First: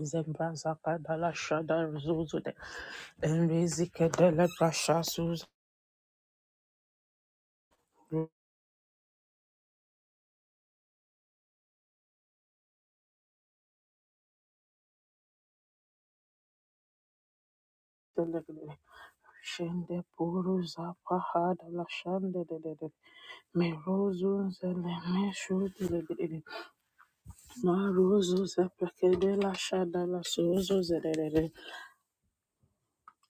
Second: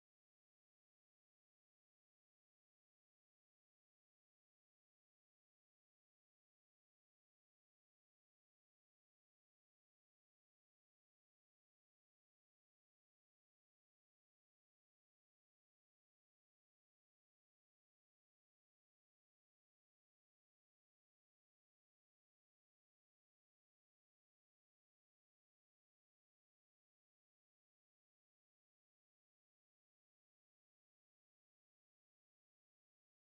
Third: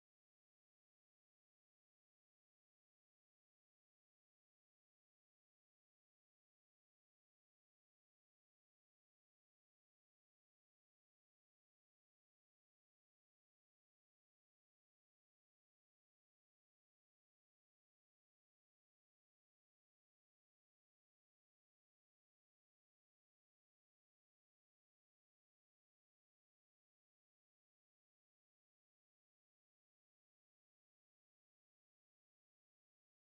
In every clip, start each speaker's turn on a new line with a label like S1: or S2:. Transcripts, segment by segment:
S1: Zembrazaka dala shada zuzude. Enrizike dele brasha suzu. dele dele Shende puru zapa hada la shande de de de. Me rozu zele me shudu de de de. Ma rozu zepeke de la shada la suzu de de de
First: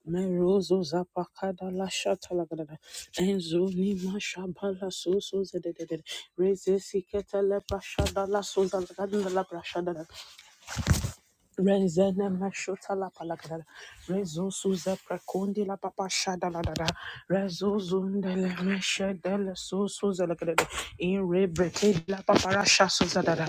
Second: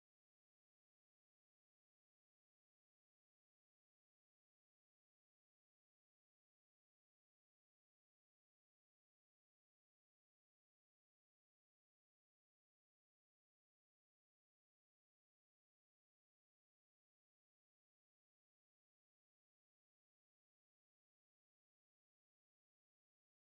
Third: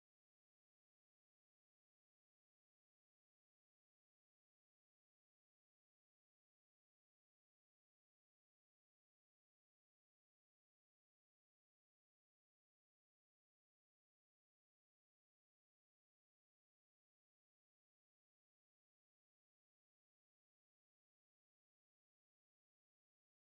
S1: Me rozu zapaka da la shata la de Enzo ni ma shaba la suzu de de de de. Reze sikete brasha da suzu la de la brasha Renzene mashota la palakada. Rezo suza prakondi la papa shada la dada. Rezo zundele meshedele suza la kada. In rebreke la papa rasha suza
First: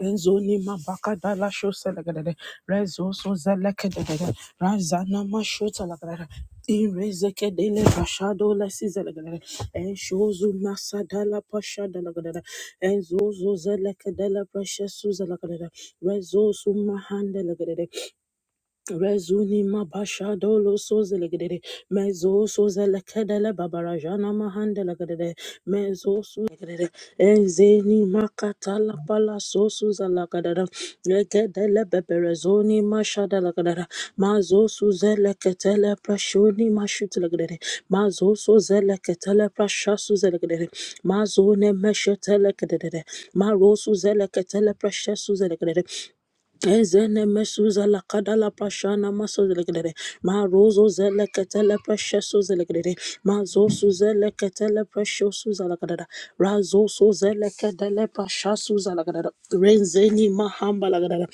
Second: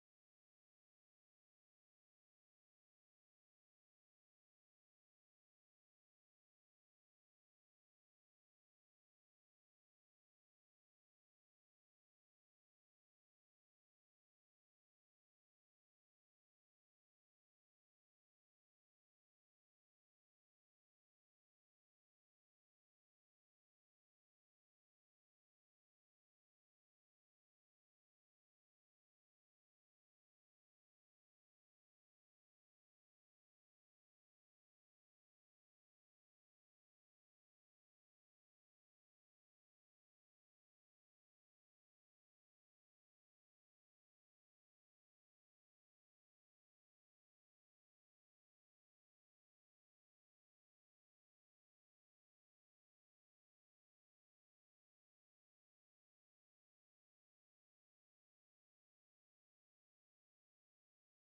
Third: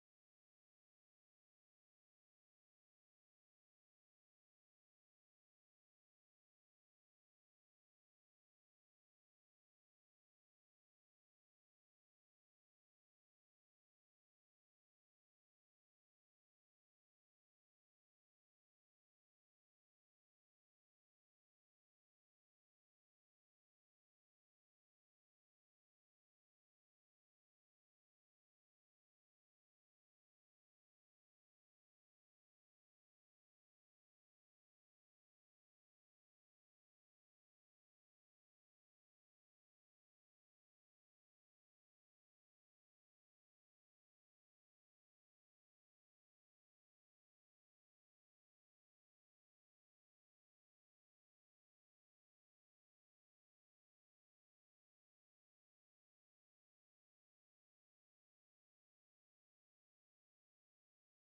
S1: Enzoni mabakada la sho selagadere. Rezo so zelekedere. Razana masho selagadere. Irezeke dele bashado la si zelagadere. Enshozu masada la pasha delagadere. Enzozo zelekedele precious su zelagadere. Rezo su mahande Rezuni mabasha mabashadolo sozelegede mezo sozelekedele babarajana mahandelegede mezo suzelegede makata la pala sosuzalakadada lekedele beberezoni mashadalegede mazo suzeleketele prashoni mashutilegede mazo sozeleketele prashasuzelegede mazo ne meshetelekedede maro suzeleketele prashasuzelegede Ezene mesuza la kada la prashana maso zelegere ma rozo zele ketele presheso zelegere ma zosu zele ketele presheso zelegere razo so zele ketele presheso zelegere renzeni mahamba lagadada.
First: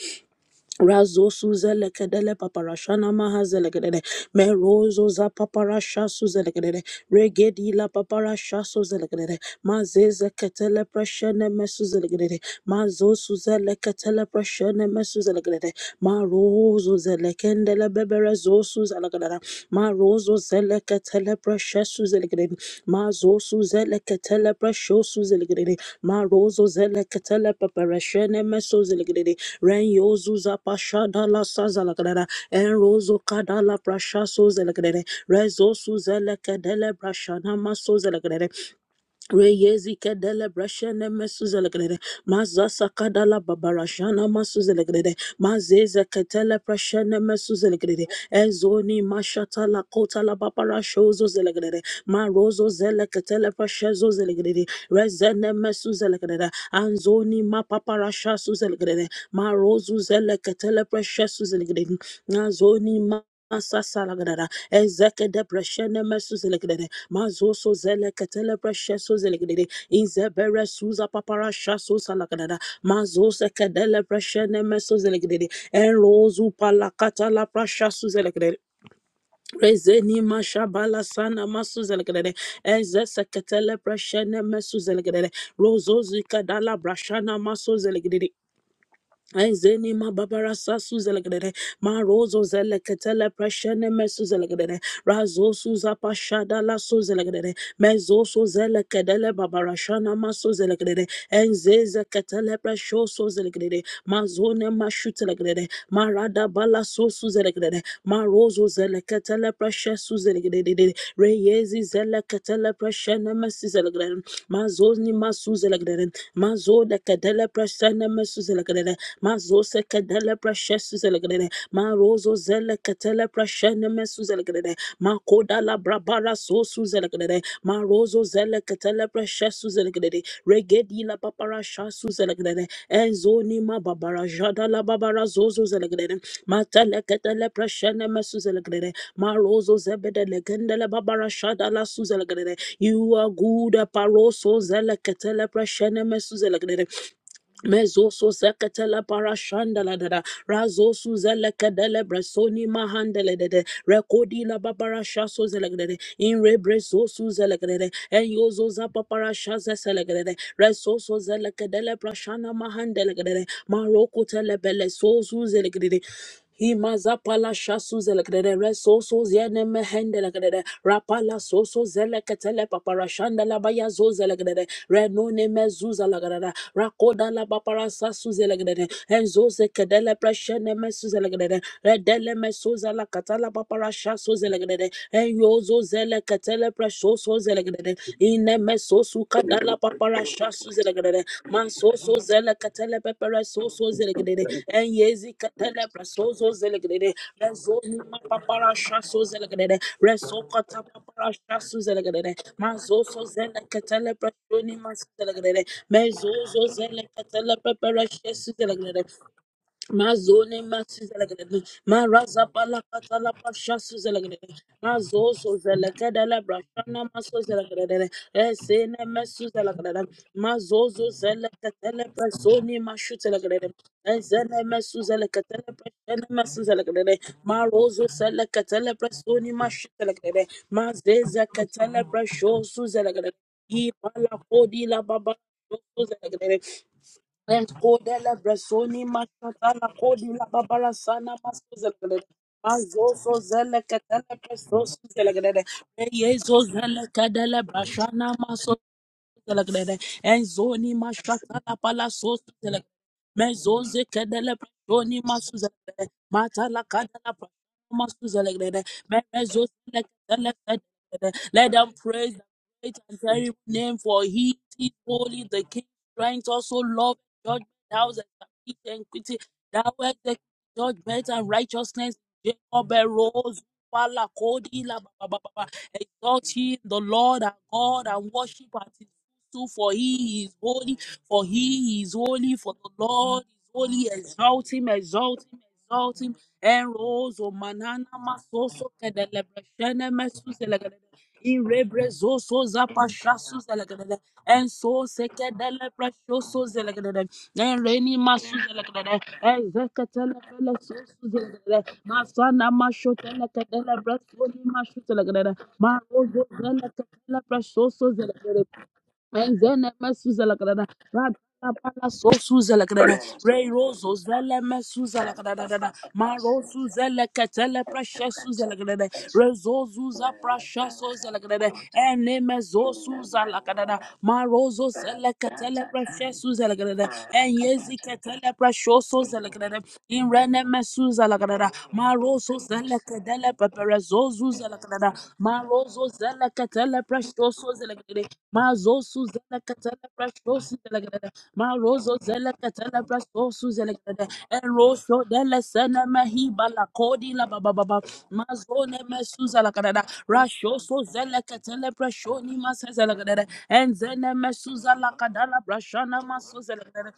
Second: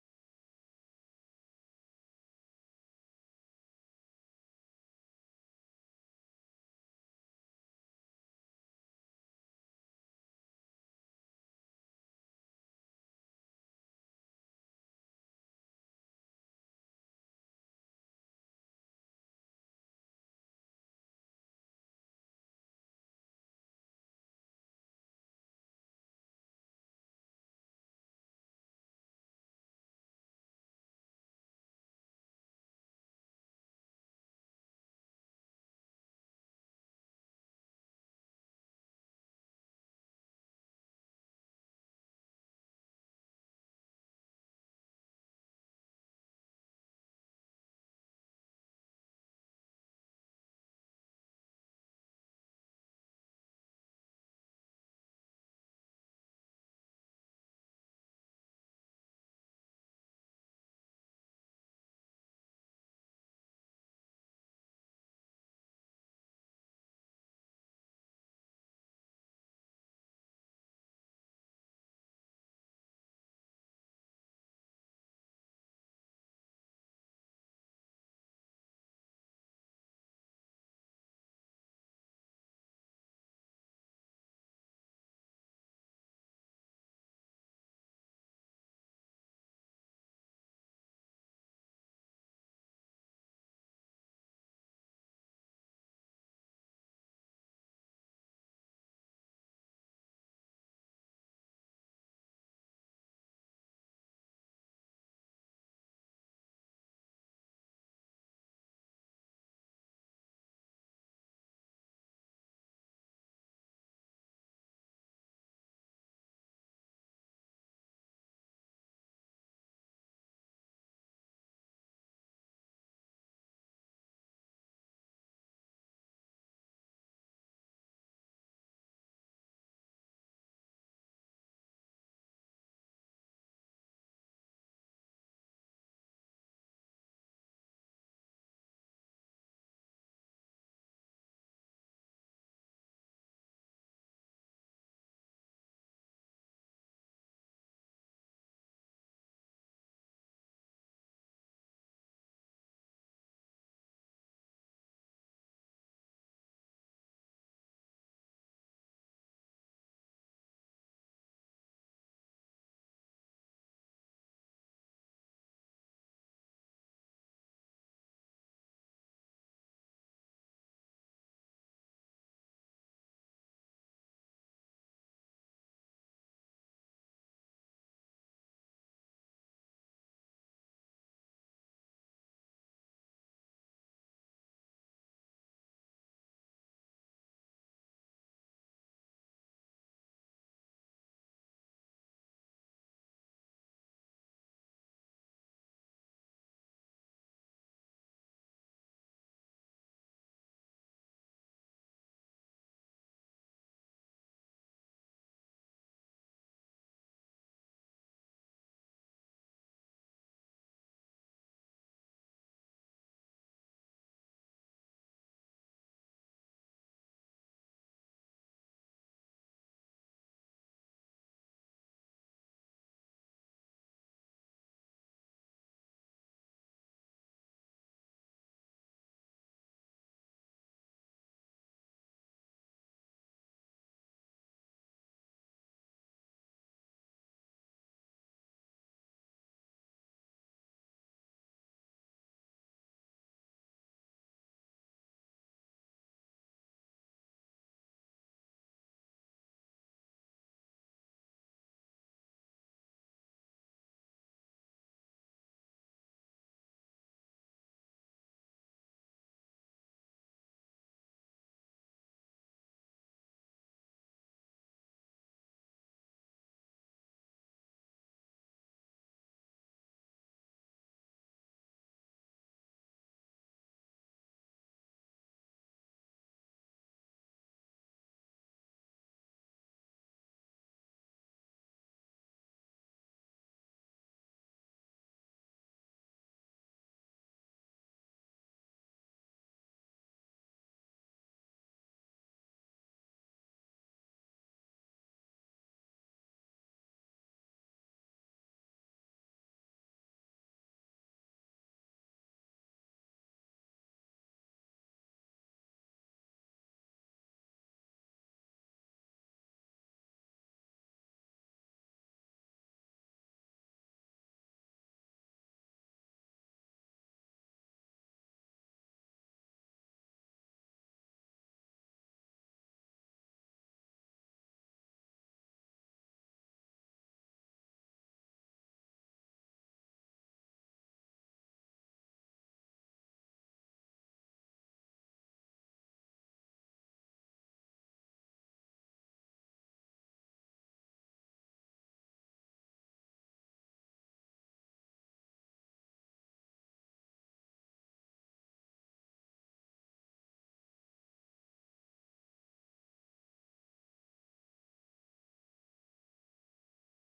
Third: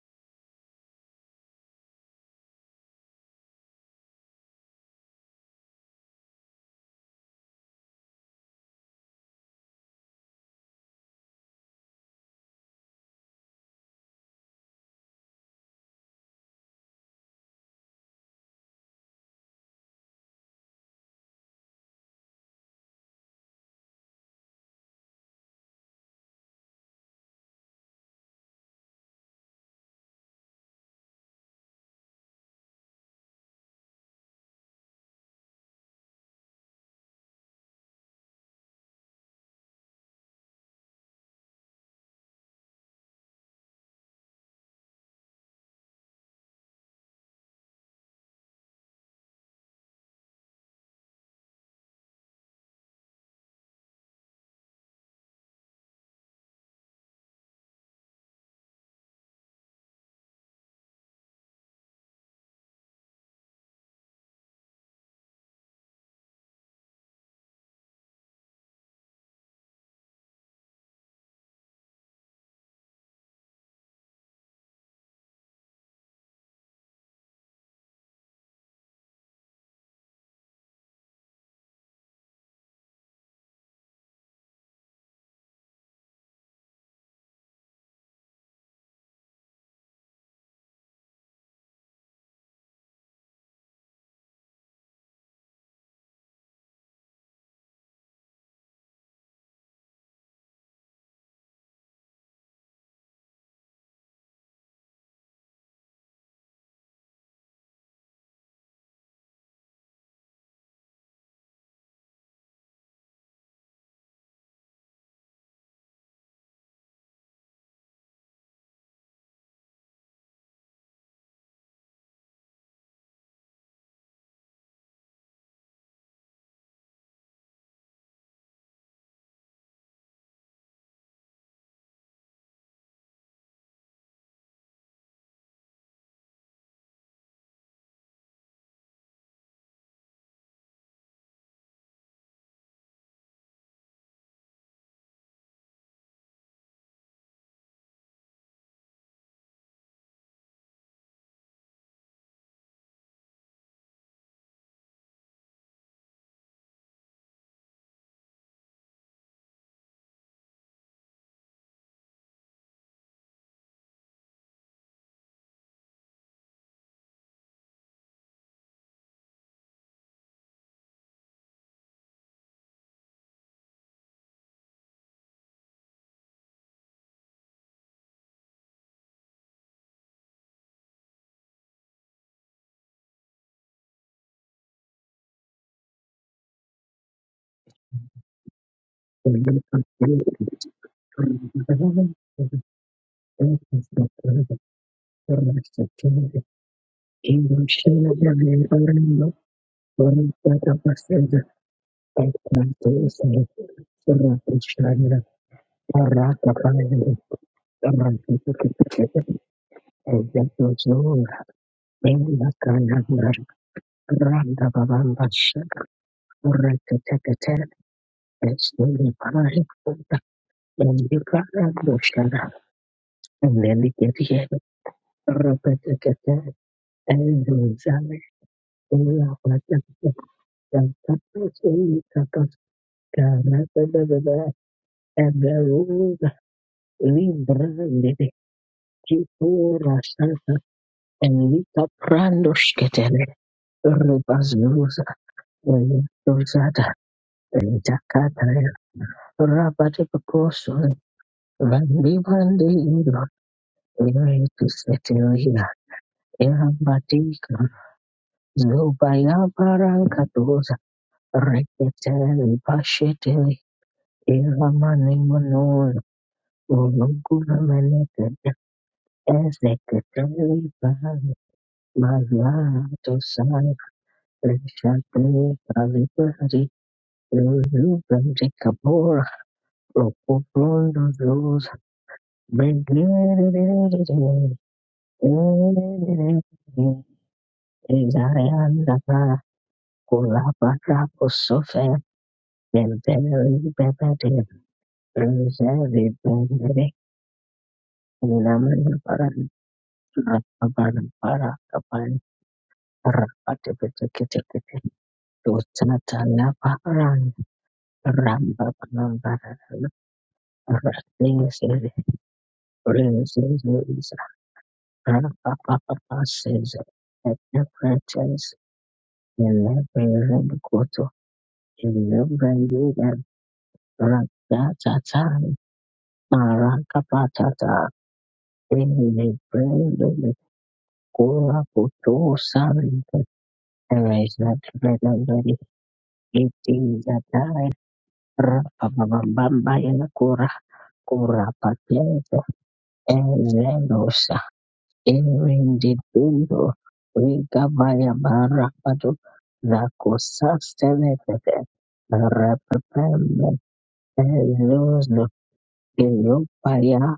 S1: Razo suzele kedele paparashana mahazele kedede. Merozo za paparasha suzele kedede. Regedi la paparasha suzele kedede. Mazeze ketele preshene mesuzele kedede. Mazo suzele ketele preshene mesuzele kedede. Marozo zele kendele bebere zo suzele kedede. Ma rozo zele ketele precious zelegrede, ma Marozo zeleke telepreshe suzelegede. Mazo ma telepresho suzelegede. Marozo zeleke telepepereshe nemeso zelegede. Renyo zuzapasha dala sazalagrada, en Enrozo kadala prasha suzelegede. Rezo su suzeleke delebrasha namaso Reyezike dele breshene mesuzelegrede. Mazasa kadala babarashana masuzelegrede. Mazeze ketele breshene mesuzelegrede. Ezoni mashata la kota la babarashozo zelegrede. Marozo zele ketele breshezo zelegrede. Rezene mesuzelegrede. Anzoni ma paparasha suzelegrede. Marozu zele ketele breshezo zelegrede. Nazoni ma Masasa lagadada, ezeke depreshene mesu Mazoso zele ketele presheso zelegede. Inzebere suza papara shaso salakadada. Mazose kedele preshene meso zelegede. Enrozu palakata la prashaso zelegede. Rezeni mashabala sana maso zelegede. Eze seketele preshene meso zelegede. Rozozi kadala brashana maso zelegede. Ezeni ma babara sasu zelegrede ma rozo zeleketele preshene mesu zelegrede razo suza pashada la so zelegrede mezo so zelekedele babara shana maso zelegrede enzeze ketele presho so zelegrede mazone mashu telegrede marada bala so su zelegrede ma rozo zeleketele preshe su zelegrede reyezi zeleketele preshene mesu zelegrede mazoni masu zelegrede mazo de kedele preshene mesu zelegrede Mazose kedele precious zelegrede. Marozo zele ketele precious nemesu zelegrene. Ma koda la brabara sosu zelegrede. Marozo zele ketele precious zelegrede. Regedi la papara shasu zelegrede. Enzoni ma babara jada la babara zozo zelegrene. Ma tele ketele precious nemesu zelegrede. Marozo zebede legende babara shada la su zelegrede. You are good, Paroso Zelekatele Prashene Mesu Mezoso seketele parashandala dada. Razosu zele kedele bresoni mahandele dede. Rekodi la babara shaso zele dede. Inre bresosu zele dede. Enyozo za papara shaze zele dede. Resoso zele kedele prashana mahandele dede. Maroko tele bele sozu zele dede. Himazapala shasu zelekere reso so zene mehende lekere rapala so so zeleketele paparashanda la baya zo zelekere renone mezuza lekere rakoda la papara sasu zelekere enzo zekedele preshene mesu zelekere redele mesuza la katala papara shasu zelekere enyo zo zeleketele presho so zelegrede ine meso suka
S2: Thank you.
S1: dala papara shasu zelegrede manso so zele katele pepere so so zelegrede enyezi katele preso so zelegrede rezo nima papara shasu zelegrede reso kata papara shasu zelegrede manso so zele katele preso nima zelegrede mezo so zele katele pepere shasu zelegrede Mazone masu zalagada, maraza pala katala pasha su zalagada, mazo so zalagada la brashana maso zalagada, esene mesu zalagada, mazo zo zalakatele personi mashu
S2: And
S1: zalagada,
S2: then we get here,
S1: ezene mesu zalakatele personi
S2: Robert,
S1: masu zalagada, marozo
S2: Endozale,
S1: zalakatele
S2: ela
S1: personi
S2: patata,
S1: mashu zalagada,
S2: patata,
S1: mazeza katele
S2: solita,
S1: presho su zalagada,
S2: pascara,
S1: i pala
S2: bebebe,
S1: kodi la baba.
S2: eberuda,
S1: And
S2: libra, nede,
S1: Kodele Bresoni Mashatala
S2: kipura,
S1: Kodi La
S2: santa,
S1: Babara Sana Maso
S2: elita,
S1: Zelegede.
S2: prando, schketele,
S1: Mazoso Zele Katele Bresos
S2: rubazuza,
S1: Zelegede. Reyezo
S2: elitozada,
S1: Zele Kadele Brashana
S2: elitakata,
S1: Maso
S2: rabate,
S1: Zelegede. And
S2: poposo,
S1: Zoni Mashatala Palasos
S2: vandivande,
S1: Zelegede.
S2: ido,
S1: Mezoze Kedele
S2: Eretu
S1: Brashoni Maso
S2: setelina,
S1: Zelegede. Matala Kadela
S2: erabatika, zobayabarankadoza,
S1: let them praise the
S2: reketeli,
S1: great and
S2: pasheteli,
S1: terrible name, for he
S2: Eva
S1: is holy, the King
S2: Manemanor,
S1: strength also love and judgment, thou establish
S2: Uruguamanete,
S1: equity, thou art the
S2: Ezekateli,
S1: judgment and righteousness.
S2: Maria,
S1: Jacob arose,
S2: Tosai,
S1: Wala Kodi, La Baba
S2: Leshate,
S1: Baba. Exalt
S2: Alibari,
S1: ye the Lord our God and
S2: Lubrandi
S1: worship at his feet
S2: Kabor,
S1: too, for he is holy,
S2: Ropoprondo
S1: for
S2: Rose,
S1: he is holy, for the Lord is holy. Exalt him, exalt him, exalt him. Eros, O manana, masoso,
S2: Ezarianda,
S1: kedelebreshene, mesuselegadele.
S2: Kulabara,
S1: In
S2: Kosofe,
S1: rebrezo so zapa shasu
S2: Bebeli,
S1: zelegadele.
S2: Bebede,
S1: En so sekedele
S2: Reservi,
S1: preshoso zelegadele. En reni masu zelegadele.
S2: Bebede,
S1: En zeketele pele sosu
S2: Rababara Kapai
S1: Masana masho tele kedele breshoni
S2: Rapatepetekete
S1: mashu zelegadele. Ma
S2: Dosatana
S1: zele
S2: Paran
S1: kedele preshoso zelegadele.
S2: Rambabara
S1: Mengene mesuza la kadada. Rakala
S2: Rapises
S1: pala so suza la kadada. Ray
S2: Rinses
S1: Roso zele mesuza la kadada.
S2: Rapapapa
S1: Maro
S2: says
S1: suza la
S2: at the
S1: katele precious
S2: pretence
S1: suza la kadada.
S2: in
S1: Rezo
S2: every
S1: zuza precious
S2: Rambukoto
S1: suza la kadada.
S2: in
S1: Ene
S2: every
S1: mezo
S2: year
S1: suza la kadada. Marozo zele
S2: Rakatata
S1: katele precious suza la kadada.
S2: Marakapatata
S1: Enyezi katele
S2: in
S1: precious
S2: the
S1: suza la kadada.
S2: brand of the
S1: Irene mesuza la
S2: Kura
S1: kadada.
S2: Puto
S1: Marozo
S2: Sari.
S1: zele zedele pepere
S2: There is
S1: zozu
S2: not very,
S1: zelekadada
S2: very
S1: marozo
S2: it
S1: zelekatele
S2: is a
S1: prestoso
S2: die
S1: zelekadede mazosu zelekatele
S2: Rabababababaya kura
S1: prestoso zelekadede
S2: kura
S1: marozo
S2: patezo
S1: zelekatele prestoso zelekadede
S2: elendosa
S1: enrosho dele sene mehi
S2: erendibindo
S1: balakodi la babababa
S2: rigabaya
S1: mazone
S2: barabado
S1: mesu zelekadada rashoso
S2: rakosastenetete
S1: zelekatele preshoni mase zelekadede
S2: repepeme
S1: enzene mesu
S2: elozo
S1: zelekadala prashana maso
S2: elopaya
S1: zelekadede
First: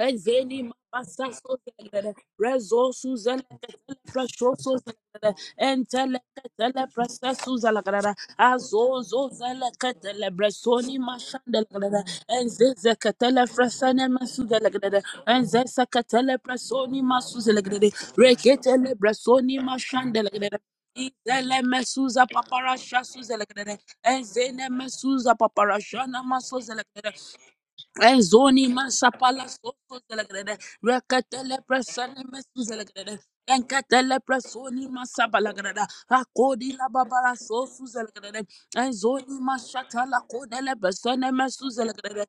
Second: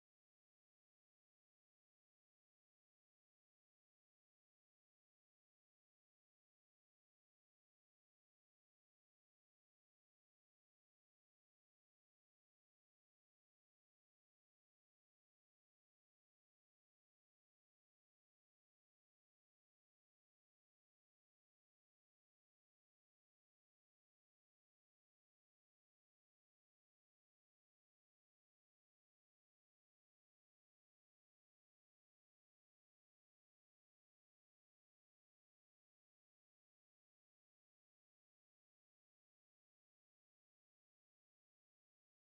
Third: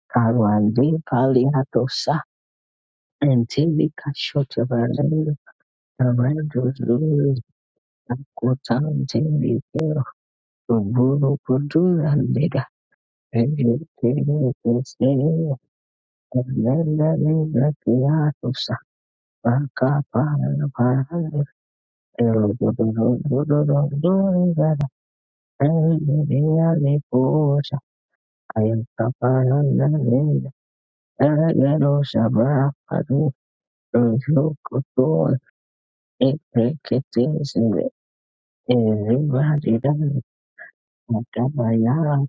S1: Ezeni mabasaso zelere,
S2: paliatosa
S1: rezosu zeleketele
S2: entilika
S1: preshoso zelere,
S2: shotevelelo
S1: enteleketele
S2: erendozo
S1: presesu zelegrere, azozo
S2: akotantendikero
S1: zeleketele bresoni
S2: uburu
S1: mashandelegre,
S2: kudurandega
S1: enzezeketele
S2: Everybody,
S1: fresene masu zelegre, enzeseketele presoni masu zelegre, reketele bresoni mashandelegre. Izele mesuza paparasha suzelegre, enzene mesuza paparasha namaso zelekere, Ezoni masapala soso zelegrede. Reketele presene mesu zelegrede. Enketele presoni masapala grede. Akodi la babala soso zelegrede. Ezoni mashatala kodele presene mesu zelegrede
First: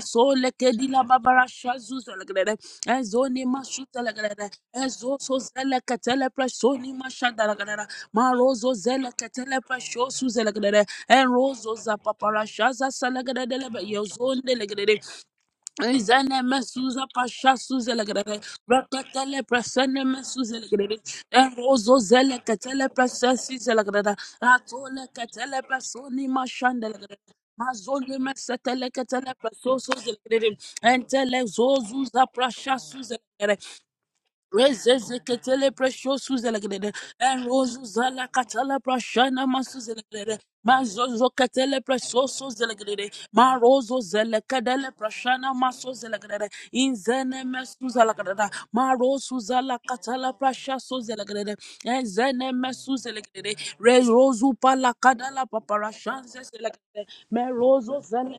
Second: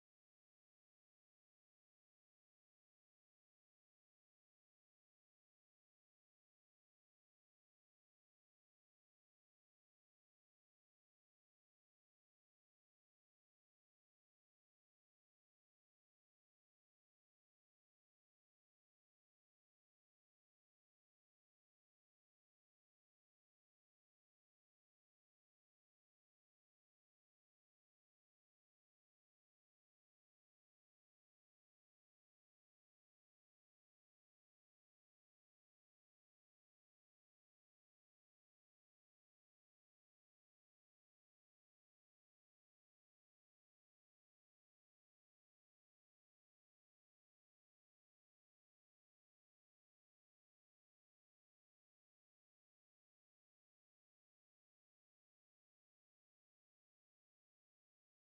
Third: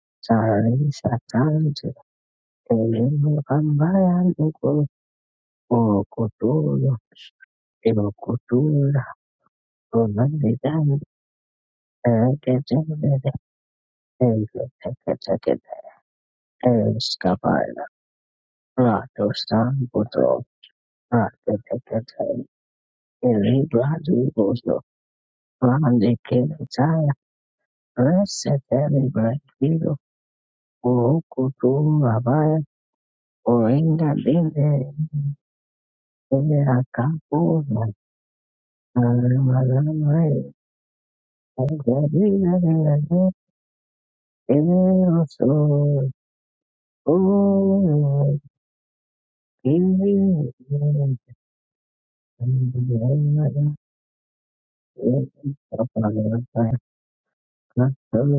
S1: so lekedi la
S2: Sarisa
S1: babara
S2: tanti,
S1: shazuza lagrede ezo
S2: elimu
S1: ni mashuta lagrede
S2: kambaya
S1: ezo so zele ketele preso ni
S2: Okotura,
S1: mashada lagrede marozo
S2: Okotura,
S1: zele ketele preso suze lagrede
S2: Omandidan,
S1: en rozo za papara shaza
S2: Ergetended,
S1: salagrede lebe yozo
S2: Ergeteket,
S1: Zene mesuza pasha
S2: Erskavara,
S1: suze legrebe. Rakatele
S2: Ratostan
S1: presene
S2: Butro,
S1: mesuze legrebe. Erozo zele
S2: Raketeket,
S1: katele presesi zelegrebe.
S2: Elibradu Bozo,
S1: Atole katele presoni mashande
S2: Randikinitaya,
S1: legrebe. Mazone mesetele
S2: Reseteri
S1: katele presoso
S2: Brakido,
S1: zelegrebe. Entele
S2: Okotura
S1: zozuza
S2: Baya,
S1: prasha suze legrebe.
S2: Orinda Dinde,
S1: Rezezeketele presho suzelegede. Enrozu
S2: Eakapuna,
S1: zala katala prashana masuzelegede.
S2: Alamalama,
S1: Mazozo ketele presho suzelegede.
S2: Ergetended,
S1: Marozo zelekadele prashana
S2: Eroso,
S1: masuzelegede. Inzene mesuzelegede. Marozu zala katala prasha suzelegede. Enzene mesuzelegede. Rezozu pala kadala paparashanze zelegede. Merozo zele.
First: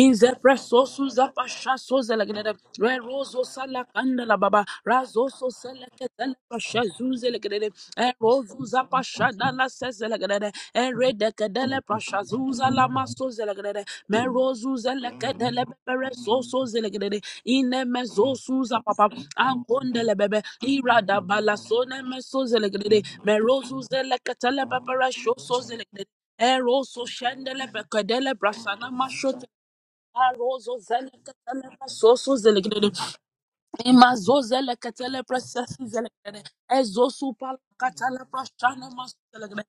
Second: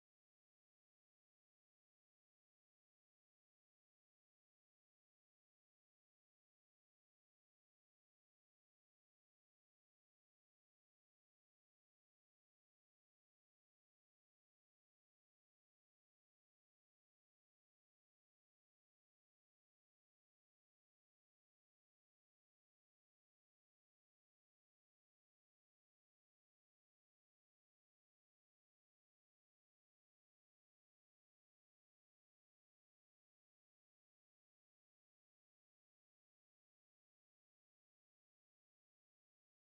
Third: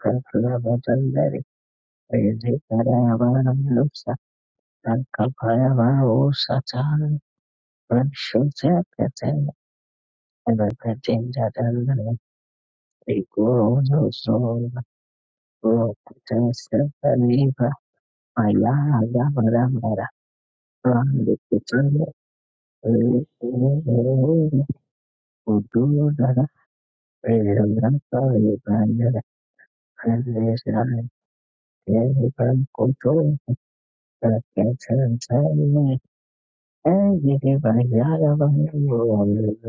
S1: In the presosu zapasha soza la greda. Re rozo sala kanda la baba. Razo so sala ketala pasha
S2: Thank
S1: zuze la greda. E rozo zapasha da la sese la greda. E re de kedele pasha zuza la maso la greda. Me rozo zele kedele bebere soso la greda. Ine me zosu zapapa. Ankonde le bebe. irada da bala sone me so ze la greda. Me rozo zele ketele bebere shoso ze la greda.
S2: Kudurara
S1: Eroso shendele
S2: kwezvakanaka
S1: bekedele brasana
S2: zvakanyanya
S1: mashote. Arozo
S2: zvinosanganisira
S1: zelekele basoso zelegele.
S2: guchu,
S1: Imazo zele ketele presesi
S2: rakatsatsana
S1: zele kere. Ezo supal katele
S2: nezvimhanzara
S1: prashane masu zele kere.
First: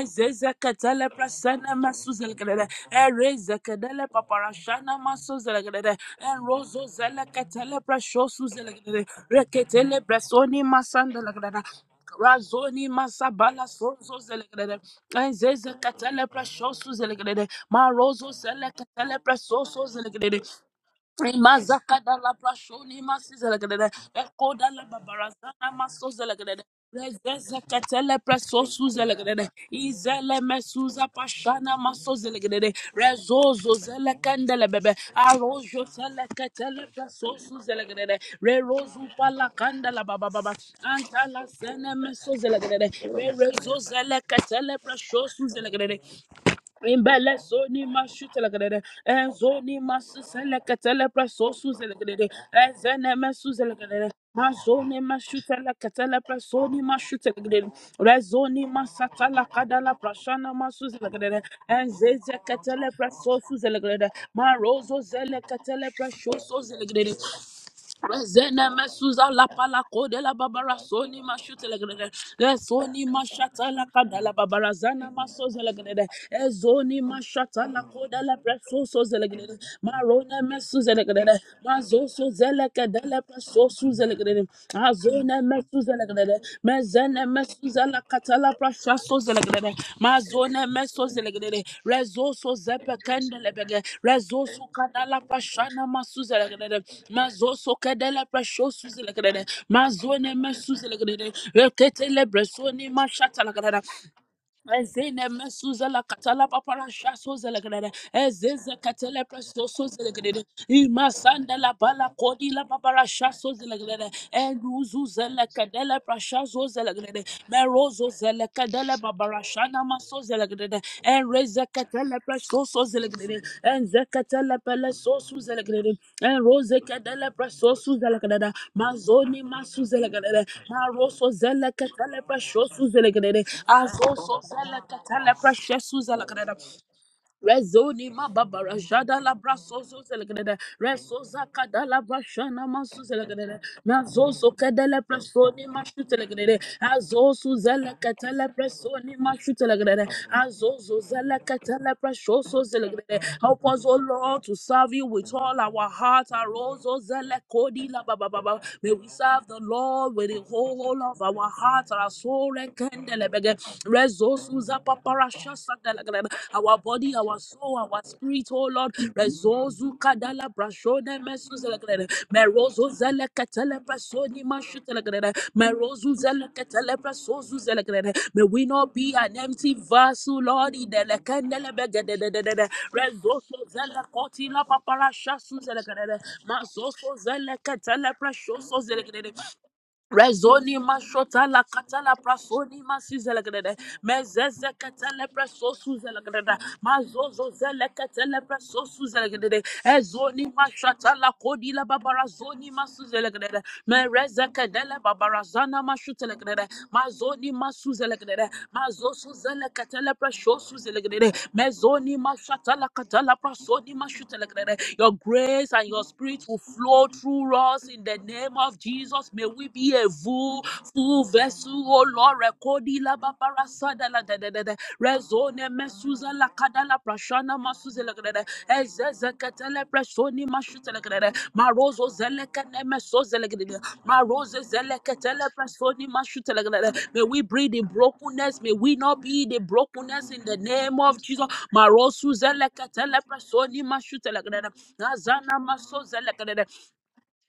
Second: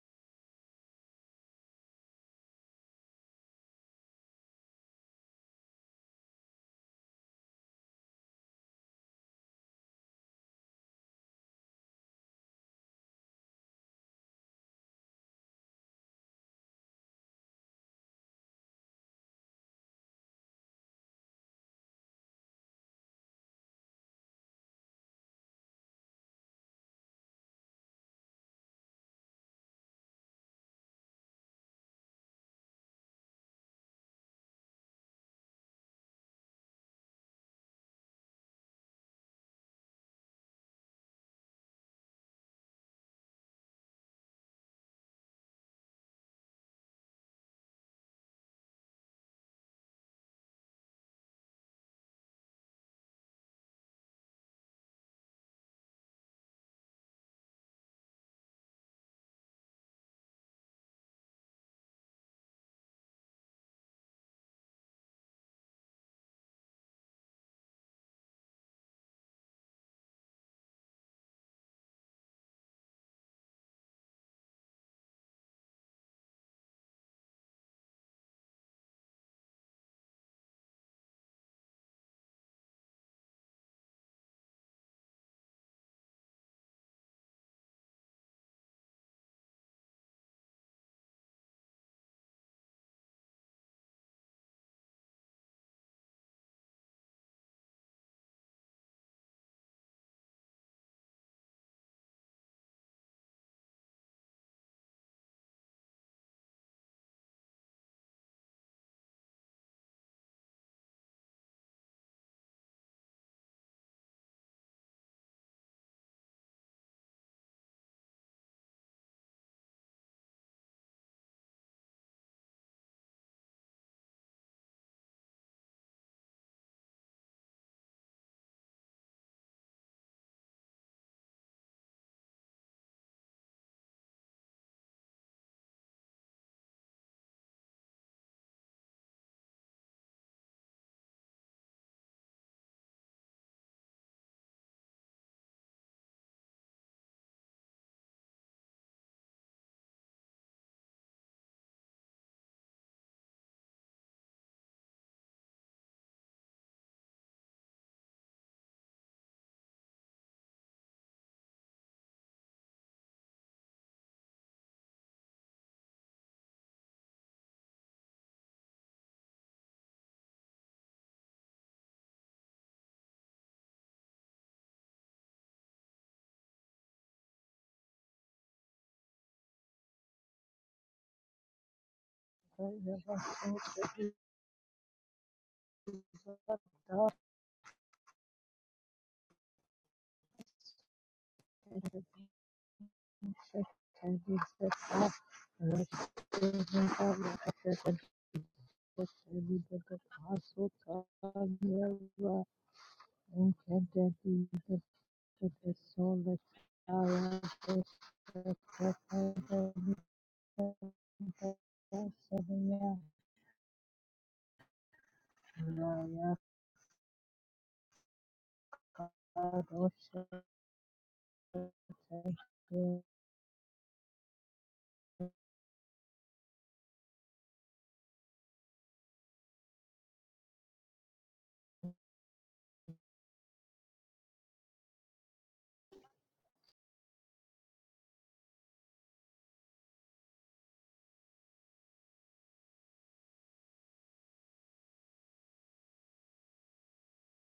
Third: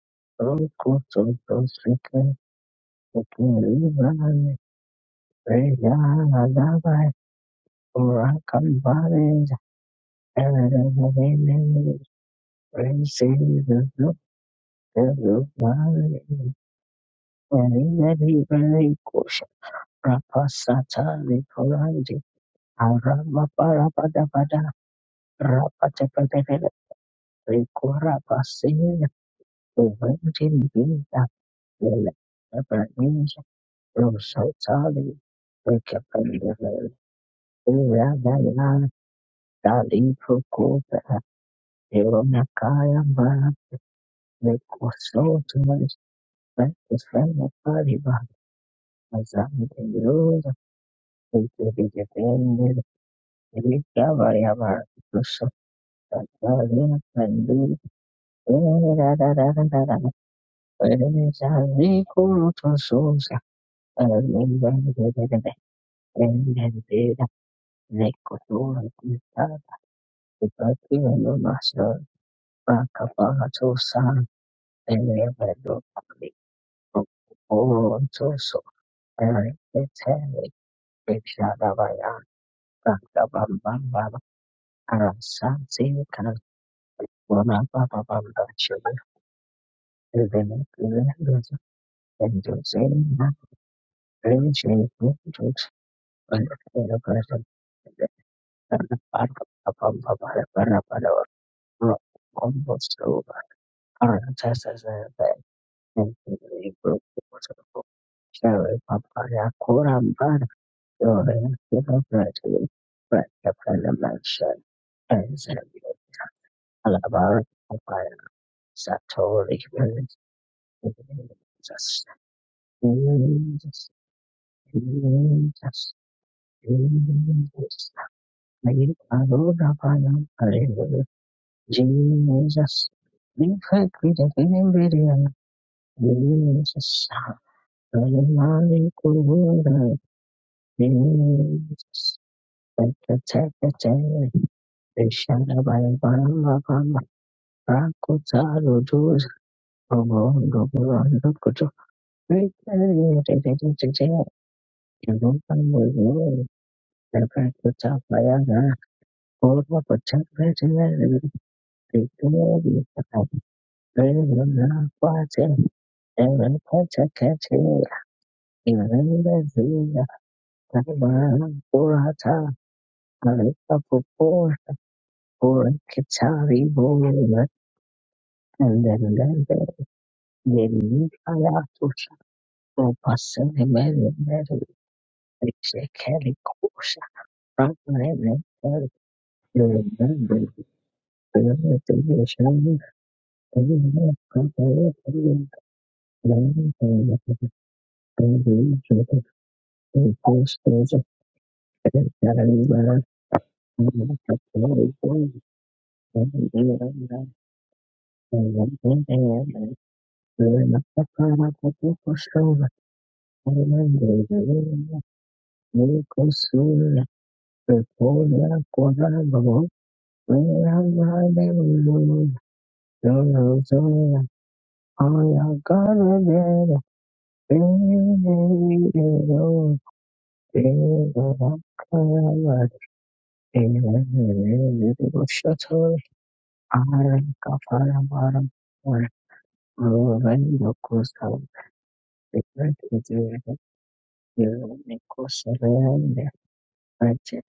S1: Ezeze ketele presene masu
S2: vanogutsudzosvika
S1: zele kere. Ereze kedele
S2: kukwirira
S1: paparashane masu zele kere. Enrozo
S2: zvezvakanaka
S1: zele ketele preshosu zele kere.
S2: rakambare
S1: Reketele presoni masandele kere.
S2: zvinokurudzirwa
S1: Razoni masabala sonzo zelegrede. Enzeze katele preshosu zelegrede. Marozo zele katele
S2: kuti
S1: presoso zelegrede.
S2: rapasata
S1: Mazaka da
S2: nepurandi.
S1: la brashoni masizelagade. Eko da
S2: Arabababababada,
S1: la babarazana masozelagade.
S2: rapatapatapata,
S1: Rezezekatele preso
S2: rekorabasenya,
S1: suzelagade. Izele mesuza
S2: uvenjinjinja,
S1: pashana masozelagade.
S2: lelepepenisha,
S1: Rezozo zele kendele bebe.
S2: rosotali,
S1: Arojo zele ketele
S2: rekependele,
S1: preso suzelagade.
S2: iradaya,
S1: Rerozu pala kandela baba baba.
S2: daliprokope,
S1: Antala zene mesozelagade.
S2: ironakaya mbara,
S1: Rerezo zele ketele preso
S2: rekosotoe,
S1: suzelagade. Imbele zoni
S2: rekosrenapariba,
S1: mashu telekadede. Enzoni masu
S2: azamdengroza,
S1: seleke telepre sosu zelekadede.
S2: rekebijepende,
S1: Enzene mesu zelekadede.
S2: rekavayaba,
S1: Mazoni mashu teleke telepre soni
S2: rosotali,
S1: mashu telekadede.
S2: pendule,
S1: Rezoni masata la kadala prashana masu
S2: Thank
S1: zelekadede. Enzeze
S2: you.
S1: ketele pre sosu zelekadede. Marozo zeleke telepre shoso zelekadede. Rezene mesuza la pala kode la babara soni mashute la gede de soni mashata la kada la babara zana masoze la gede de e zoni mashata la kode la preso soze la gede de marone mesuze la gede de mazoso zele kede la preso suze la gede de azone zelegrede mezene mesu zela katala prasha so zelegrede mazone meso zelegrede rezo so zepe kendele bege rezo so kadala prasha na masu zelegrede mazo so kedele prasho
S2: And
S1: su
S2: the part
S1: zelegrede
S2: of the
S1: mazone
S2: body
S1: mesu
S2: that
S1: zelegrede
S2: we are
S1: rekete lebresoni
S2: most comfortable with
S1: mashata lagrede
S2: are the chest area,
S1: Ezene
S2: the
S1: mesuzela
S2: neck,
S1: katala
S2: the
S1: papara
S2: shoulders,
S1: shaso zelegrede. Ezeze
S2: the upper
S1: katele
S2: back area.
S1: presto so
S2: But
S1: zelegrede. Ima sanda la
S2: the part that is the most
S1: bala kodi
S2: fragile, the
S1: la papara shaso
S2: most
S1: zelegrede.
S2: vulnerable,
S1: Enuzu
S2: is
S1: zele
S2: the
S1: kadele prashazo
S2: lower
S1: zelegrede. Merozo zele kadele babara shana maso zelegedede en rezekatele presoso zelegedede en zekatele pele sosu zelegedede en rozekedele presosu zelegedede
S2: back, the
S1: mazoni
S2: lower
S1: masu
S2: back
S1: zelegedede
S2: area.
S1: maroso zelekatele
S2: Jesus,
S1: presosu zelegedede
S2: we pray with the
S1: azoso
S2: name
S1: zelekatele
S2: of
S1: presosu zelegedede
S2: Jesus, the
S1: Rezoni ma babara
S2: Malik
S1: jada la braso
S2: Kuruna,
S1: so selekede resoza kada la
S2: Jesus,
S1: brashana
S2: the
S1: masu selekede na
S2: Katakata,
S1: zoso kede le
S2: the
S1: presoni
S2: Shadabaya
S1: mashu selekede
S2: Bamba Bamba,
S1: azosu zele kete le
S2: Rakuta,
S1: presoni
S2: Rudus,
S1: mashu selekede
S2: Robondo,
S1: azozo
S2: Rondo,
S1: zele
S2: Kutu,
S1: kete le
S2: we
S1: presoso
S2: pray
S1: selekede
S2: with
S1: help us O
S2: the
S1: Lord to serve you with
S2: Yoruba
S1: all our heart
S2: Mulu,
S1: arozo
S2: the
S1: zele kodi
S2: Rakuta,
S1: la baba baba
S2: Bayana,
S1: may we serve the
S2: Kurva,
S1: Lord
S2: Patak,
S1: with the
S2: Retina,
S1: whole of our heart
S2: the
S1: our soul
S2: Glory,
S1: rekende Resources our
S2: the Prayer, Thank you. Post
S1: body, our soul, our spirit, oh Lord. Resources kadala brashone mesus Merozo zele ketele prasoni mashutelagre. Merozo zele ketele prasozu zelegrede. May we not be an empty vessel, Lord. In the lekendele begedededede.
S3: Thank
S1: Rezoso zele kotila papara shasu zelegrede. Mazoso zele ketele prasoso zelegrede. Rezoni mashota la katala prasoni masizela grede mezeze katele preso suzela grede mazozo zele katele preso suzela grede ezoni
S2: things
S1: mashata la kodi la babara
S2: that
S1: zoni
S2: are
S1: masuzela grede mereze kedele
S2: even
S1: babara zana
S2: Shut up.
S1: mashutela grede mazoni masuzela grede mazozo zele katele preso suzela grede mezoni mashata la katala prasoni mashutela grede your grace and your spirit will flow through us in the name name of Jesus, may we be a full, full vessel, oh Lord. Rekodi
S3: you.
S1: la babara sada la da da da da. Rezone mesuza la kada la prashana masuze la da da. Ezezekete le presoni mashute la da da. Marozo zeleke ne mesoze la da da. Marozo zelekete le presoni mashute la
S2: I
S1: da da. May we breathe in
S2: am
S1: brokenness. May we not be the brokenness in the name of
S2: a
S1: Jesus. Marosu zelekete le presoni mashute la da da. Nazana masoza la da da.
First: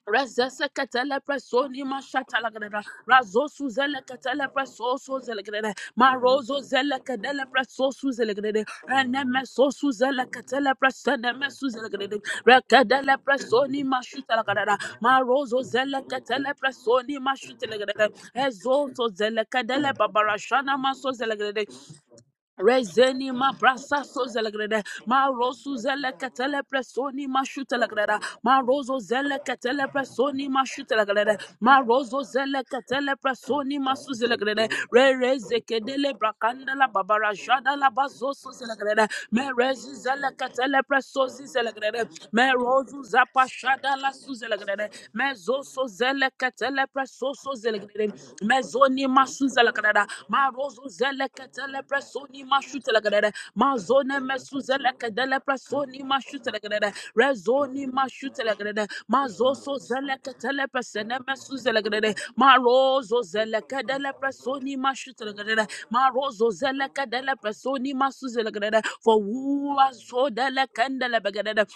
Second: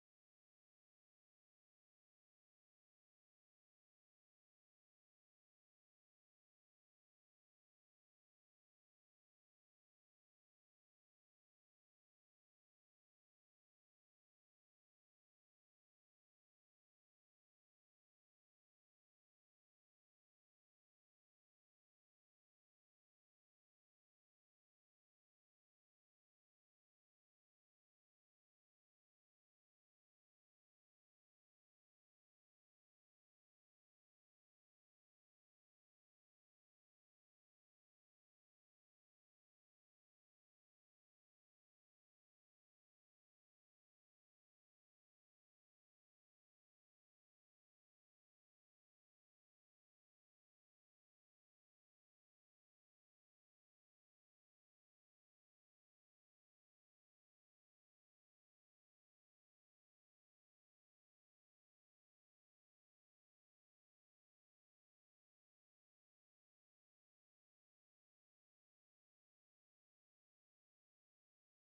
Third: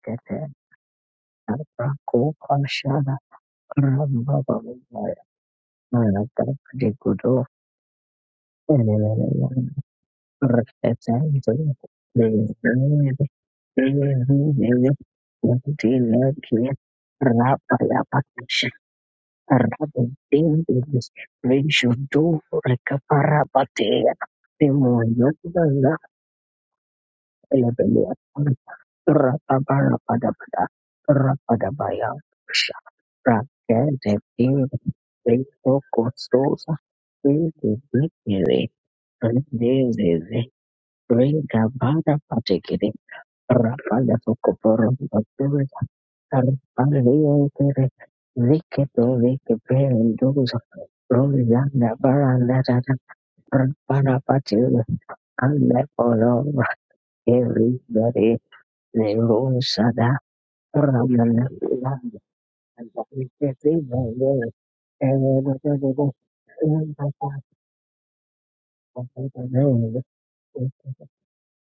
S1: Razesa katele preso ni mashata la gadada. Razosu zele katele preso so zele gadada. Marozo zele kadele preso su zele gadada. Eneme so su zele preso eneme su zele Rekadele preso ni mashuta la gadada. Marozo zele katele preso ni mashuta la gadada. Ezo so zele kadele babarashana maso zele gadada.
S2: Ratio do
S1: Rezeni ma brasa so
S2: rekaparapatea,
S1: zelegrede, ma rosu zele ketele presoni ma
S2: Elebelia,
S1: shutelegrede, ma rozo zele ketele presoni ma
S2: Rapabarabadabada,
S1: shutelegrede, ma
S2: Rapadabaya,
S1: rozo zele ketele presoni ma
S2: Shaprakedevi,
S1: suzelegrede, re re
S2: Rito
S1: zekedele brakanda
S2: Kostosa,
S1: la babara
S2: Rito
S1: jada la bazo so
S2: Bikiri,
S1: zelegrede, me rezi zele
S2: Rindizizi,
S1: ketele presozi zelegrede,
S2: Rigabada
S1: me
S2: Patikiri,
S1: rozu zapa shada la
S2: Rapada
S1: suzelegrede,
S2: Sokoporo,
S1: me
S2: Bakuri,
S1: zoso zele ketele soso
S2: Rapalikiri,
S1: zelegrede mezoni
S2: Vikito
S1: masu zelegrede ma
S2: Vikipirinduza,
S1: rozo zeleketele
S2: Rolanda
S1: presoni
S2: Baranda,
S1: masu telegrede ma zone
S2: Rapada
S1: mesu
S2: Patil,
S1: zelekedele
S2: and
S1: presoni masu
S2: Leporo,
S1: telegrede rezoni masu
S2: everybody.
S1: telegrede ma zoso
S2: Nerosada
S1: zeleketele presene mesu zelegrede ma rozo zelekedele presoni masu telegrede ma rozo zeleketele presoni masu zelegrede for who has so delecendele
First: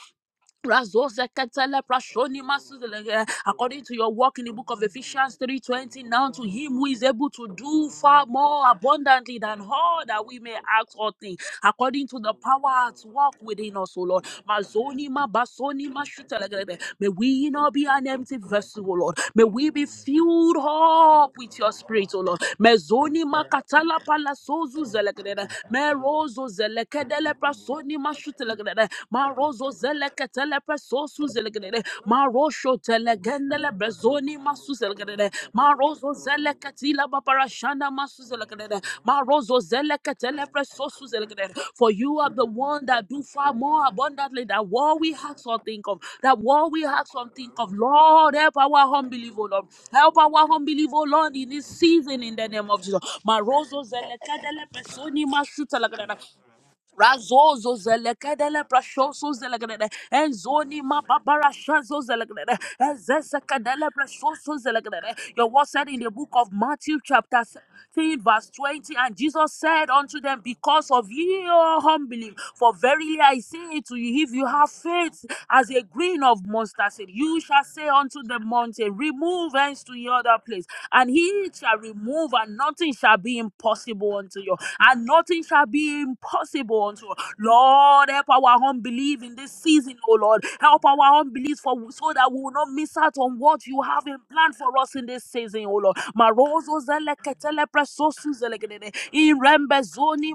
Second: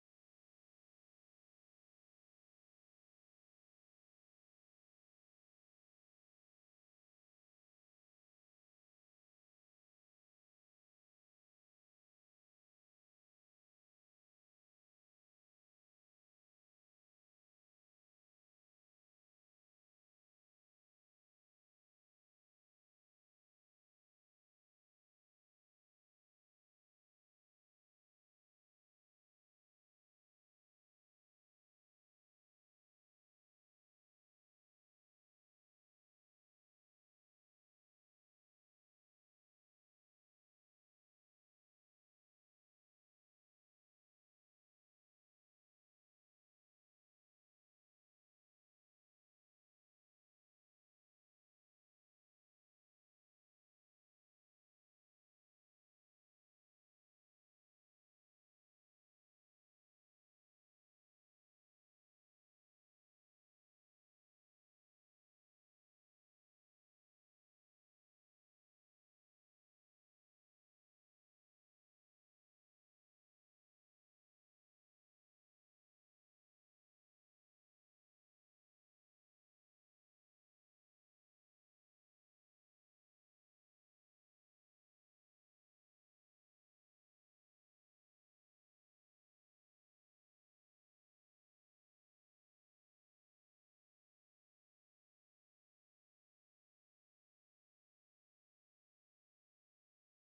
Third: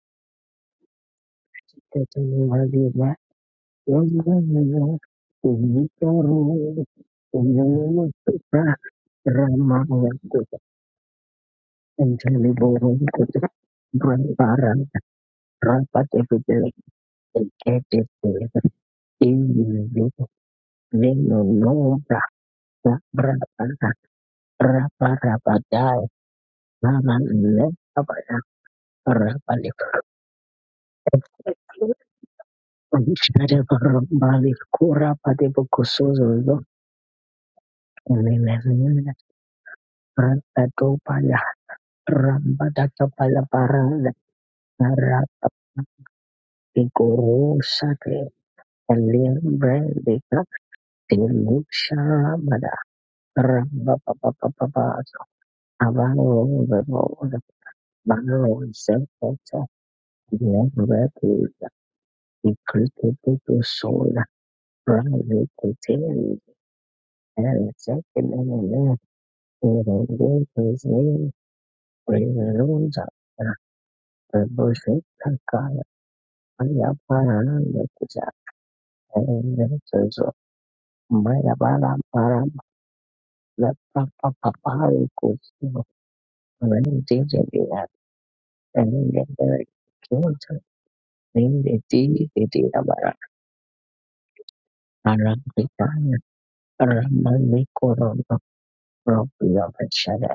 S1: Razozeketele prashoni masuzele- eh, According to your work in the book of Ephesians 3:20, now to him who is able to do far more abundantly than all that we may ask or think, according to the power at work within us, O Lord. Mazoni ma
S2: Ramana
S1: basoni ma shitelegede. May we not be an empty vessel, O Lord. May we be filled up with your spirit, O Lord. Mezoni ma katala palasozu zelegede.
S2: Rapa
S1: Merozo
S2: Raman
S1: zelekedele
S2: led
S1: prasoni ma
S2: Abaya
S1: Marozo
S2: Rabalik.
S1: zeleketele presosu zelekete. Marosho telegendele brezoni
S2: Balik
S1: masu
S2: Kura
S1: zelekete. Marozo
S2: Padibukusuzo
S1: zeleketila babarashana masu
S2: and
S1: zelekete. Marozo zeleketele presosu
S2: Ratatopala
S1: zelekete. For you are the one that do
S2: Rambadakapala
S1: far more
S2: Parada
S1: abundantly than what we ask or think of. That what we ask or think
S2: Rapapiguru
S1: of.
S2: Sake
S1: Lord, help our
S2: and
S1: unbelief,
S2: Lil
S1: O Lord. Help
S2: Brandika
S1: our unbelief, O Lord, in this season in the name
S2: Tilushamada
S1: of Jesus. Marozo
S2: Ramba
S1: zeleketele
S2: Papa
S1: presoni masu zelekete.
S2: Avano the Road
S1: Razozo
S2: Bano
S1: zelekadele
S2: Self
S1: prashoso zelegede enzoni ma
S2: Never
S1: babara shazo zelegede
S2: Created to
S1: ezezekadele
S2: soul,
S1: prashoso zelegede. Your word said in the book
S2: private,
S1: of Matthew chapter
S2: and accepted
S1: 13
S2: them
S1: verse
S2: and
S1: 20
S2: enough
S1: and Jesus
S2: for
S1: said
S2: the
S1: unto them
S2: workers
S1: because of
S2: in
S1: your unbelief for
S2: prisons
S1: verily I say to you if you
S2: after
S1: have
S2: Bush's
S1: faith as
S2: Kakala
S1: a grain of mustard seed you shall
S2: Parananda
S1: say unto
S2: Kuja
S1: the mountain remove
S2: and
S1: hence to the
S2: Nurses of
S1: other place and he shall
S2: Mayabala
S1: remove
S2: Param
S1: and nothing shall be
S2: the
S1: impossible
S2: Papa
S1: unto you, and
S2: Papari
S1: nothing shall
S2: Kusu
S1: be impossible
S2: and
S1: unto you.
S2: Dijibia
S1: Lord, help our
S2: and
S1: unbelief in this
S2: the
S1: season, oh Lord.
S2: Kilter
S1: Help our unbelief
S2: in
S1: for
S2: the
S1: so that we will not miss
S2: Dijabara
S1: out on what you have in plan for us in this season, oh Lord.
S2: Arabitana
S1: Marozo
S2: Ramani
S1: zeleketele
S2: Corona
S1: presosu zelekedede. In
S2: Propio
S1: rembezoni
S2: Shada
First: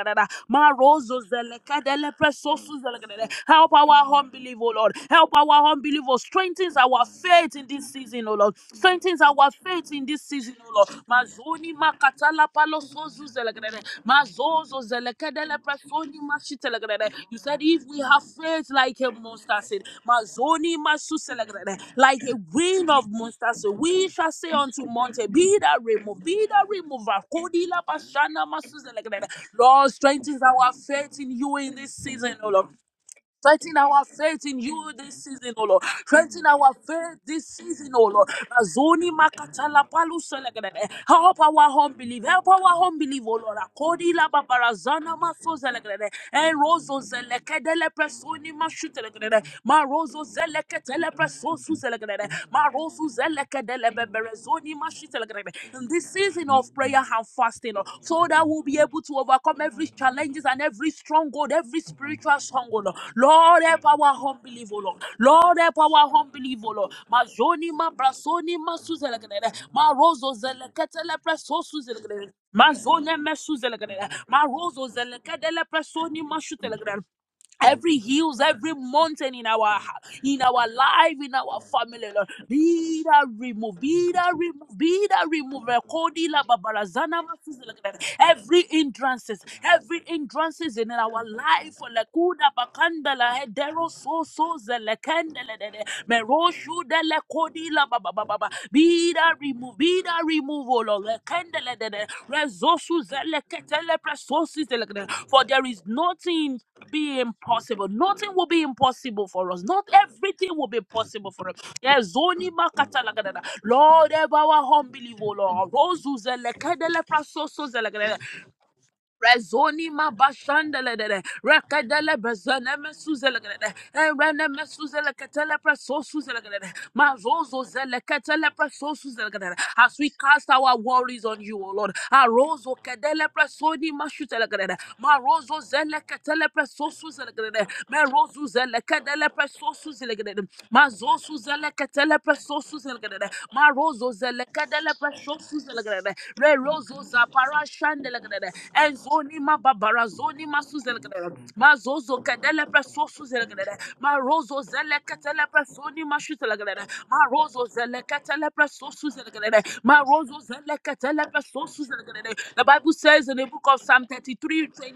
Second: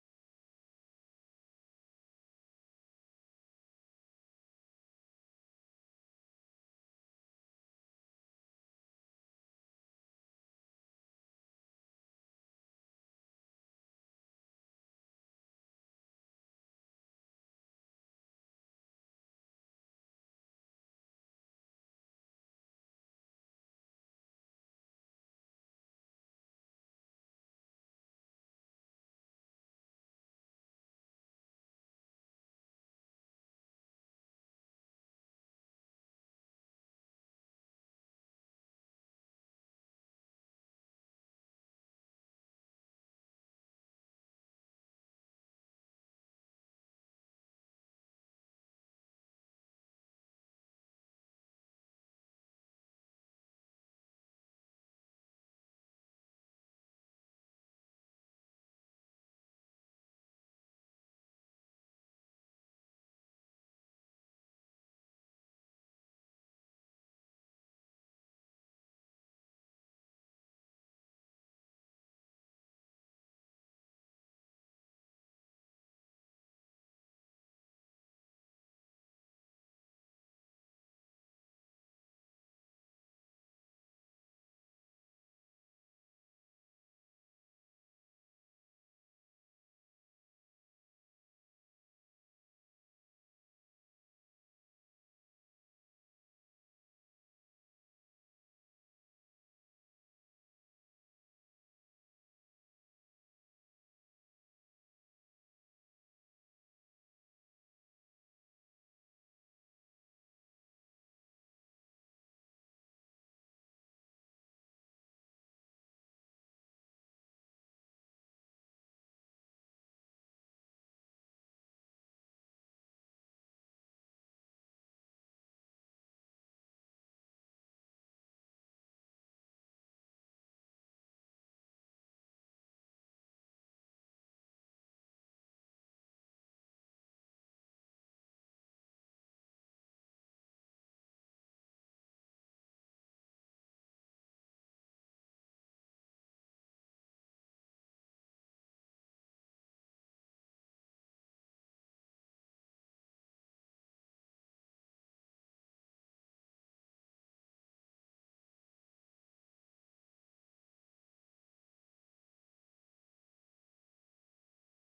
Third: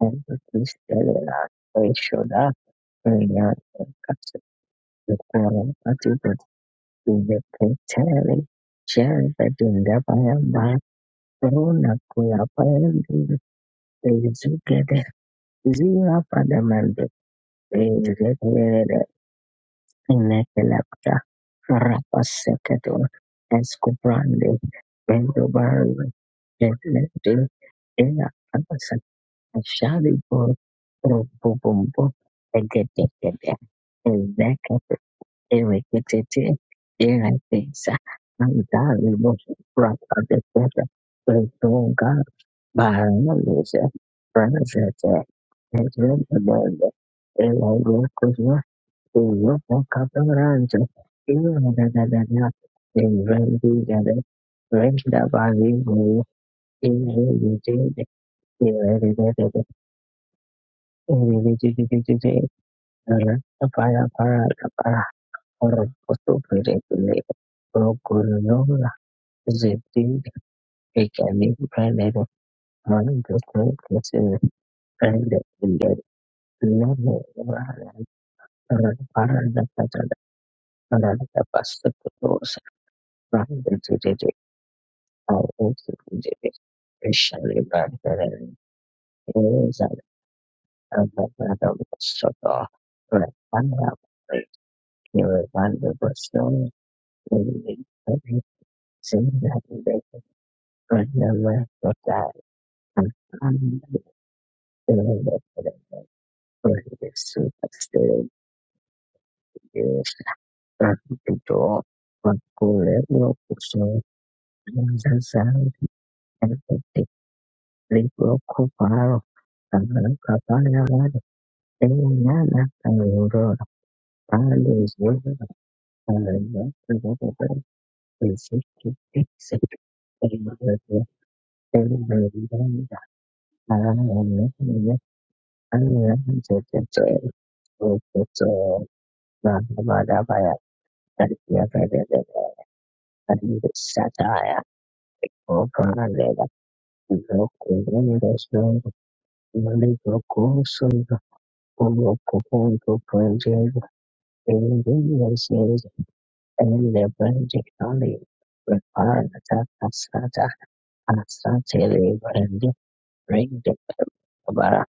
S2: and Shadow, and the
S1: Marozo
S2: Christella
S1: zelekadele
S2: Shoda
S1: presosu zelekedede. Help our
S2: Ryan,
S1: unbelief, oh Lord.
S2: The
S1: Help
S2: quarrel
S1: our unbelief, oh
S2: attributed
S1: strengthens our
S2: to
S1: our
S2: the
S1: faith in this season, oh
S2: Petali
S1: Lord. Strengthen
S2: shared the
S1: our faith in this season, oh
S2: Dingabaya
S1: Lord. Mazoni
S2: Barona
S1: makatala palo
S2: Kuyapaya
S1: sozu zelegrede. Mazozo
S2: Zugede
S1: zelekedele presoni
S2: Zira Padamanda
S1: mashitelegrede. You said if we have faith like a monster seed, mazoni masu
S2: Inekelapta
S1: zelegrede, like a wind
S2: Rapaseketo
S1: of monster seed, we shall say
S2: Escobrande
S1: unto mountain, be that
S2: Bendobaru
S1: removed, be that removed.
S2: Detleti
S1: Kodila
S2: Ela
S1: pashana masu
S2: Padasan
S1: zelegrede. Lord, strengthen
S2: Shalibur
S1: our faith in you in this
S2: Robobombo
S1: season, oh Lord.
S2: Egedekede
S1: Strengthen our faith in you this season, O Lord. Strengthen
S2: ereketete
S1: our faith this season,
S2: erekesa
S1: O Lord. Azoni
S2: andarimo
S1: makatala palu
S2: rakadeketa
S1: selegrede. Help our home
S2: redonga
S1: belief. Help our home belief, O Lord.
S2: baranese
S1: Akodi la
S2: pranasete
S1: babarazana maso selegrede. En
S2: ezremebele
S1: rozo zelekede le presoni
S2: elairokuzwa
S1: mashute legrede. Ma rozo
S2: eyopakabaranje
S1: zelekete le preso su selegrede.
S2: iyoradadada
S1: Ma rozo zelekede le
S2: evrendijade
S1: beberezoni this
S2: rendabarimoyo
S1: season of prayer and fasting, oh,
S2: erejetede
S1: so that we'll be able to
S2: erededede
S1: overcome every challenges and every stronghold, every
S2: erejejejeje
S1: spiritual stronghold. oh. Lord, help our unbelief, oh Lord.
S2: rapayaparapara
S1: Lord, help our unbelief, oh Lord.
S2: orokosopirepile
S1: Mazoni, ma brasoni, ma suzelekele, ma
S2: Zipin
S1: rozo
S2: is
S1: zeleketele
S2: a new
S1: preso
S2: brand of
S1: suzelekele. Mazone
S2: money
S1: me suzelekele,
S2: that's
S1: ma rozo
S2: and
S1: zelekele
S2: in the
S1: presoni ma shutelekele
S2: normal
S1: every hills, every
S2: the
S1: mountain in our in our life, in our
S2: past
S1: family, Lord.
S2: those
S1: Be that
S2: from the
S1: removed, be
S2: city
S1: that removed, be that
S2: are
S1: removed.
S2: also
S1: Rekodi la babarazana
S2: especially
S1: masuzi la
S2: bad
S1: kadada. Every hindrances,
S2: is an
S1: every hindrances in our life. oh,
S2: abandoned
S1: Lekuda
S2: soto
S1: bakanda
S2: and
S1: la hedero so so zelekende
S2: here
S1: le de
S2: one
S1: de.
S2: the person
S1: Meroshu de
S2: in
S1: lekodi
S2: the
S1: be
S2: same
S1: that
S2: that
S1: remove,
S2: they
S1: be that removal. oh Lord.
S2: run away
S1: Rekendele
S2: for
S1: dede,
S2: that
S1: resources zele ketele presources zele For there
S2: and
S1: is nothing
S2: Thank
S1: be impossible. Nothing will be impossible for us. Not everything will be possible for us.
S2: you.
S1: Yes, zoni makata lagadada. Lord, ever our unbelievable Lord. Rosu zele kedele presources zele Rezoni ma bashandele de de rekadele bezene mesuzele de de erene mesuzele ketele preso suzele de de mazozo zele ketele preso suzele de de as we cast our worries on you, O Lord. Arozo kedele preso ni mashutele de de marozo zele ketele preso suzele de de merozu zele kedele preso suzele de de mazozo zele ketele zele pesosu zelegrede Ma rozo zelekadele pesosu
S2: Satara,
S1: zelegrede. Re rozo zapara shandelegrede. Enzoni ma babara zoni ma suzelegrede. Ma zozo kedele pesosu zelegrede. Ma rozo zelekatele pesoni ma shutelegrede. Ma rozo zelekatele pesosu zelegrede. Ma rozo zelekatele pesosu zelegrede. The Bible says in the book of Psalm 33.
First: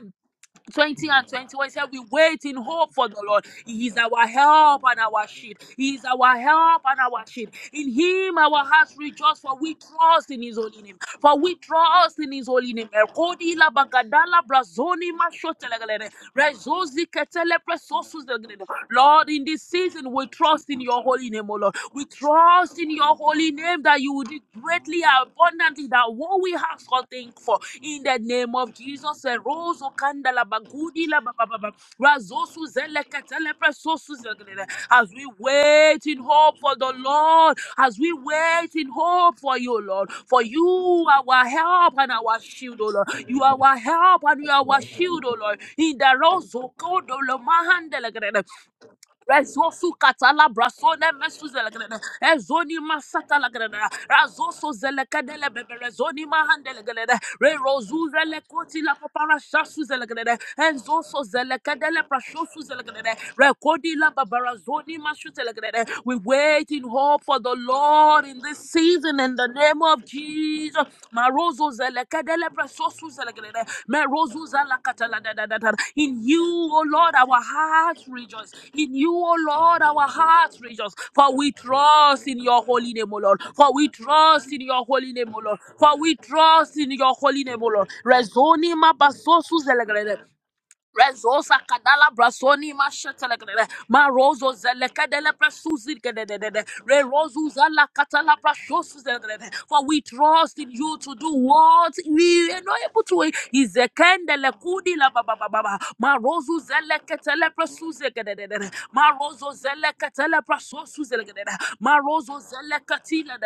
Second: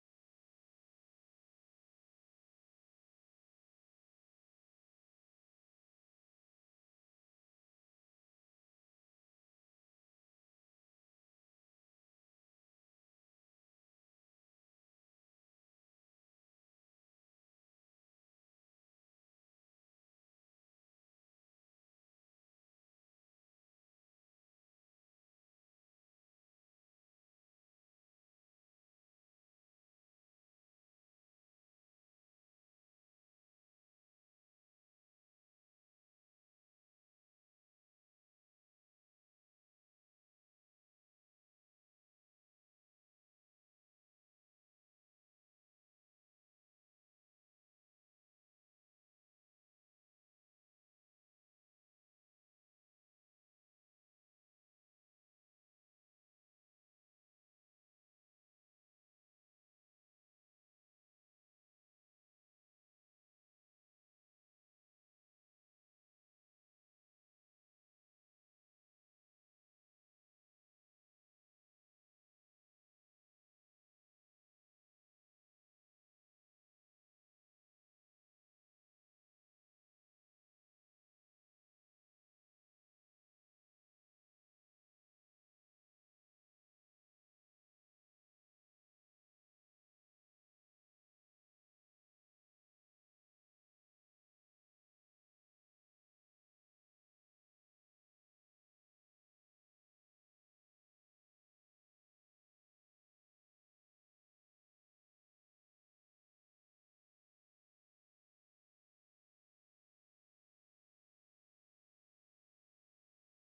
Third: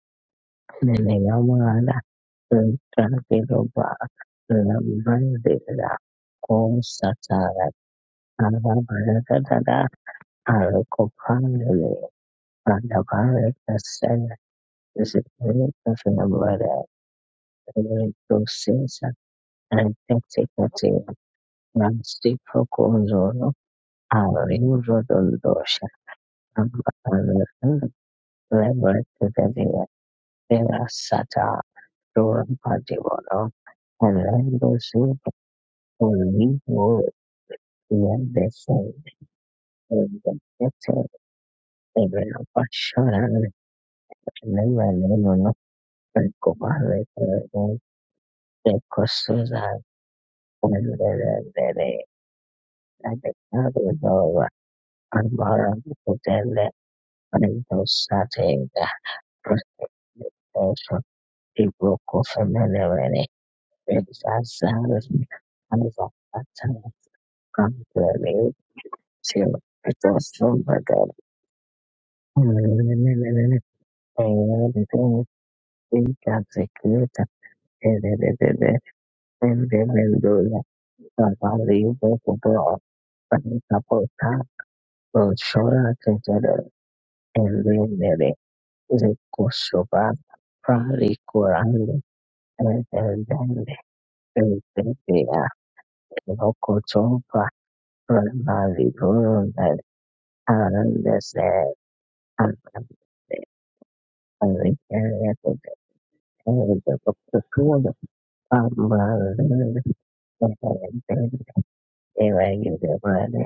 S1: 20 and 21 said, We wait in hope for the Lord. He is our help and our shield. He is our help and our shield. In Him our hearts rejoice, for we
S2: Arabara,
S1: trust in His holy name.
S2: Arako
S1: For we
S2: Pangale,
S1: trust in His holy name. Ekodi la
S2: Pandavara,
S1: bagadala brazoni
S2: This is only a
S1: mashotelegelele. Rezozi ketele
S2: very
S1: presosuzelegelele.
S2: process
S1: Lord, in this
S2: and
S1: season, we trust in
S2: technically
S1: your holy name, O Lord. We
S2: nasty
S1: trust in your holy
S2: proconzolo
S1: name that you will do
S2: are
S1: greatly
S2: usual
S1: and abundantly
S2: dosha
S1: that what we
S2: and
S1: ask or think for.
S2: leverage
S1: In the name
S2: The very
S1: of
S2: No processa
S1: Jesus, eh,
S2: antetekate namstiprokonzolo arinrodondosha ambarevetevelia
S1: Rozo Kandala Bagudi La Ba Ba
S2: perasata
S1: Ba Ba, Razosu Zele
S2: dorapadivono
S1: Ketele Presosu Zegele.
S2: alendose
S1: as we wait in hope for the
S2: olivo
S1: Lord, as we wait
S2: iandese
S1: in hope for you, Lord, for
S2: endete
S1: you are our help and our shield, O Lord.
S2: evelopashoran
S1: You are our help and you are our shield, O
S2: nevalenono
S1: Lord. In the Rozo Kodo Lo
S2: prekopaleperego
S1: Mahandele Gele.
S2: ekosozan
S1: Rezosu katala brasone mesu Ezoni masata lagrede.
S2: Adibawa
S1: Razoso zelekadele
S2: Ambara
S1: bebe rezoni
S2: Kutende
S1: mahandelegrede. Re rozu zelekoti
S2: Rindosatega
S1: la papara shasu zelegrede.
S2: Rindosho
S1: Enzoso zelekadele
S2: Ibuku
S1: prashosu zelegrede.
S2: Femenere
S1: Rekodi la babara
S2: Rizazaz
S1: zoni mashu zelegrede. We
S2: Anzapata
S1: wait in hope for the Lord in
S2: Kampere
S1: this season in the
S2: Tio
S1: name name of Jesus.
S2: Rindosumbaga
S1: In you, O Lord,
S2: Ingazikuta
S1: our hearts rejoice.
S2: Edededede
S1: In you, O Lord, our
S2: Indemendula
S1: hearts rejoice. For we
S2: Savali
S1: trust in your
S2: Bokubo
S1: holy name, O Lord. For we
S2: Rindapota
S1: trust in your holy name, O Lord.
S2: Roshora
S1: For we
S2: Kajada
S1: trust in your holy name, O Lord.
S2: Indemere
S1: Rezoni mabasosu
S2: Zikushobora
S1: zelekedede. Rezosa
S2: rikurande
S1: kadala brasoni mashetele kedede.
S2: eredende
S1: Ma rozo zele kedele
S2: ezeya
S1: presuzi kedede. Re
S2: lokochova
S1: rozu zala katala brashosu zele kedede.
S2: ranavirunda
S1: For we trust in you to do
S2: arandese
S1: what we are not able to.
S2: arandese
S1: Izekendele kudi la ba ba ba ba
S2: arikeredende
S1: ba. Ma rozu zele ketele
S2: ezekokutuda
S1: presuzi kedede. Ma rozo
S2: ambarende
S1: zele Lekatele praso suzelegedede.
S2: eredende
S1: Marozo zelekatile
S2: evagidevane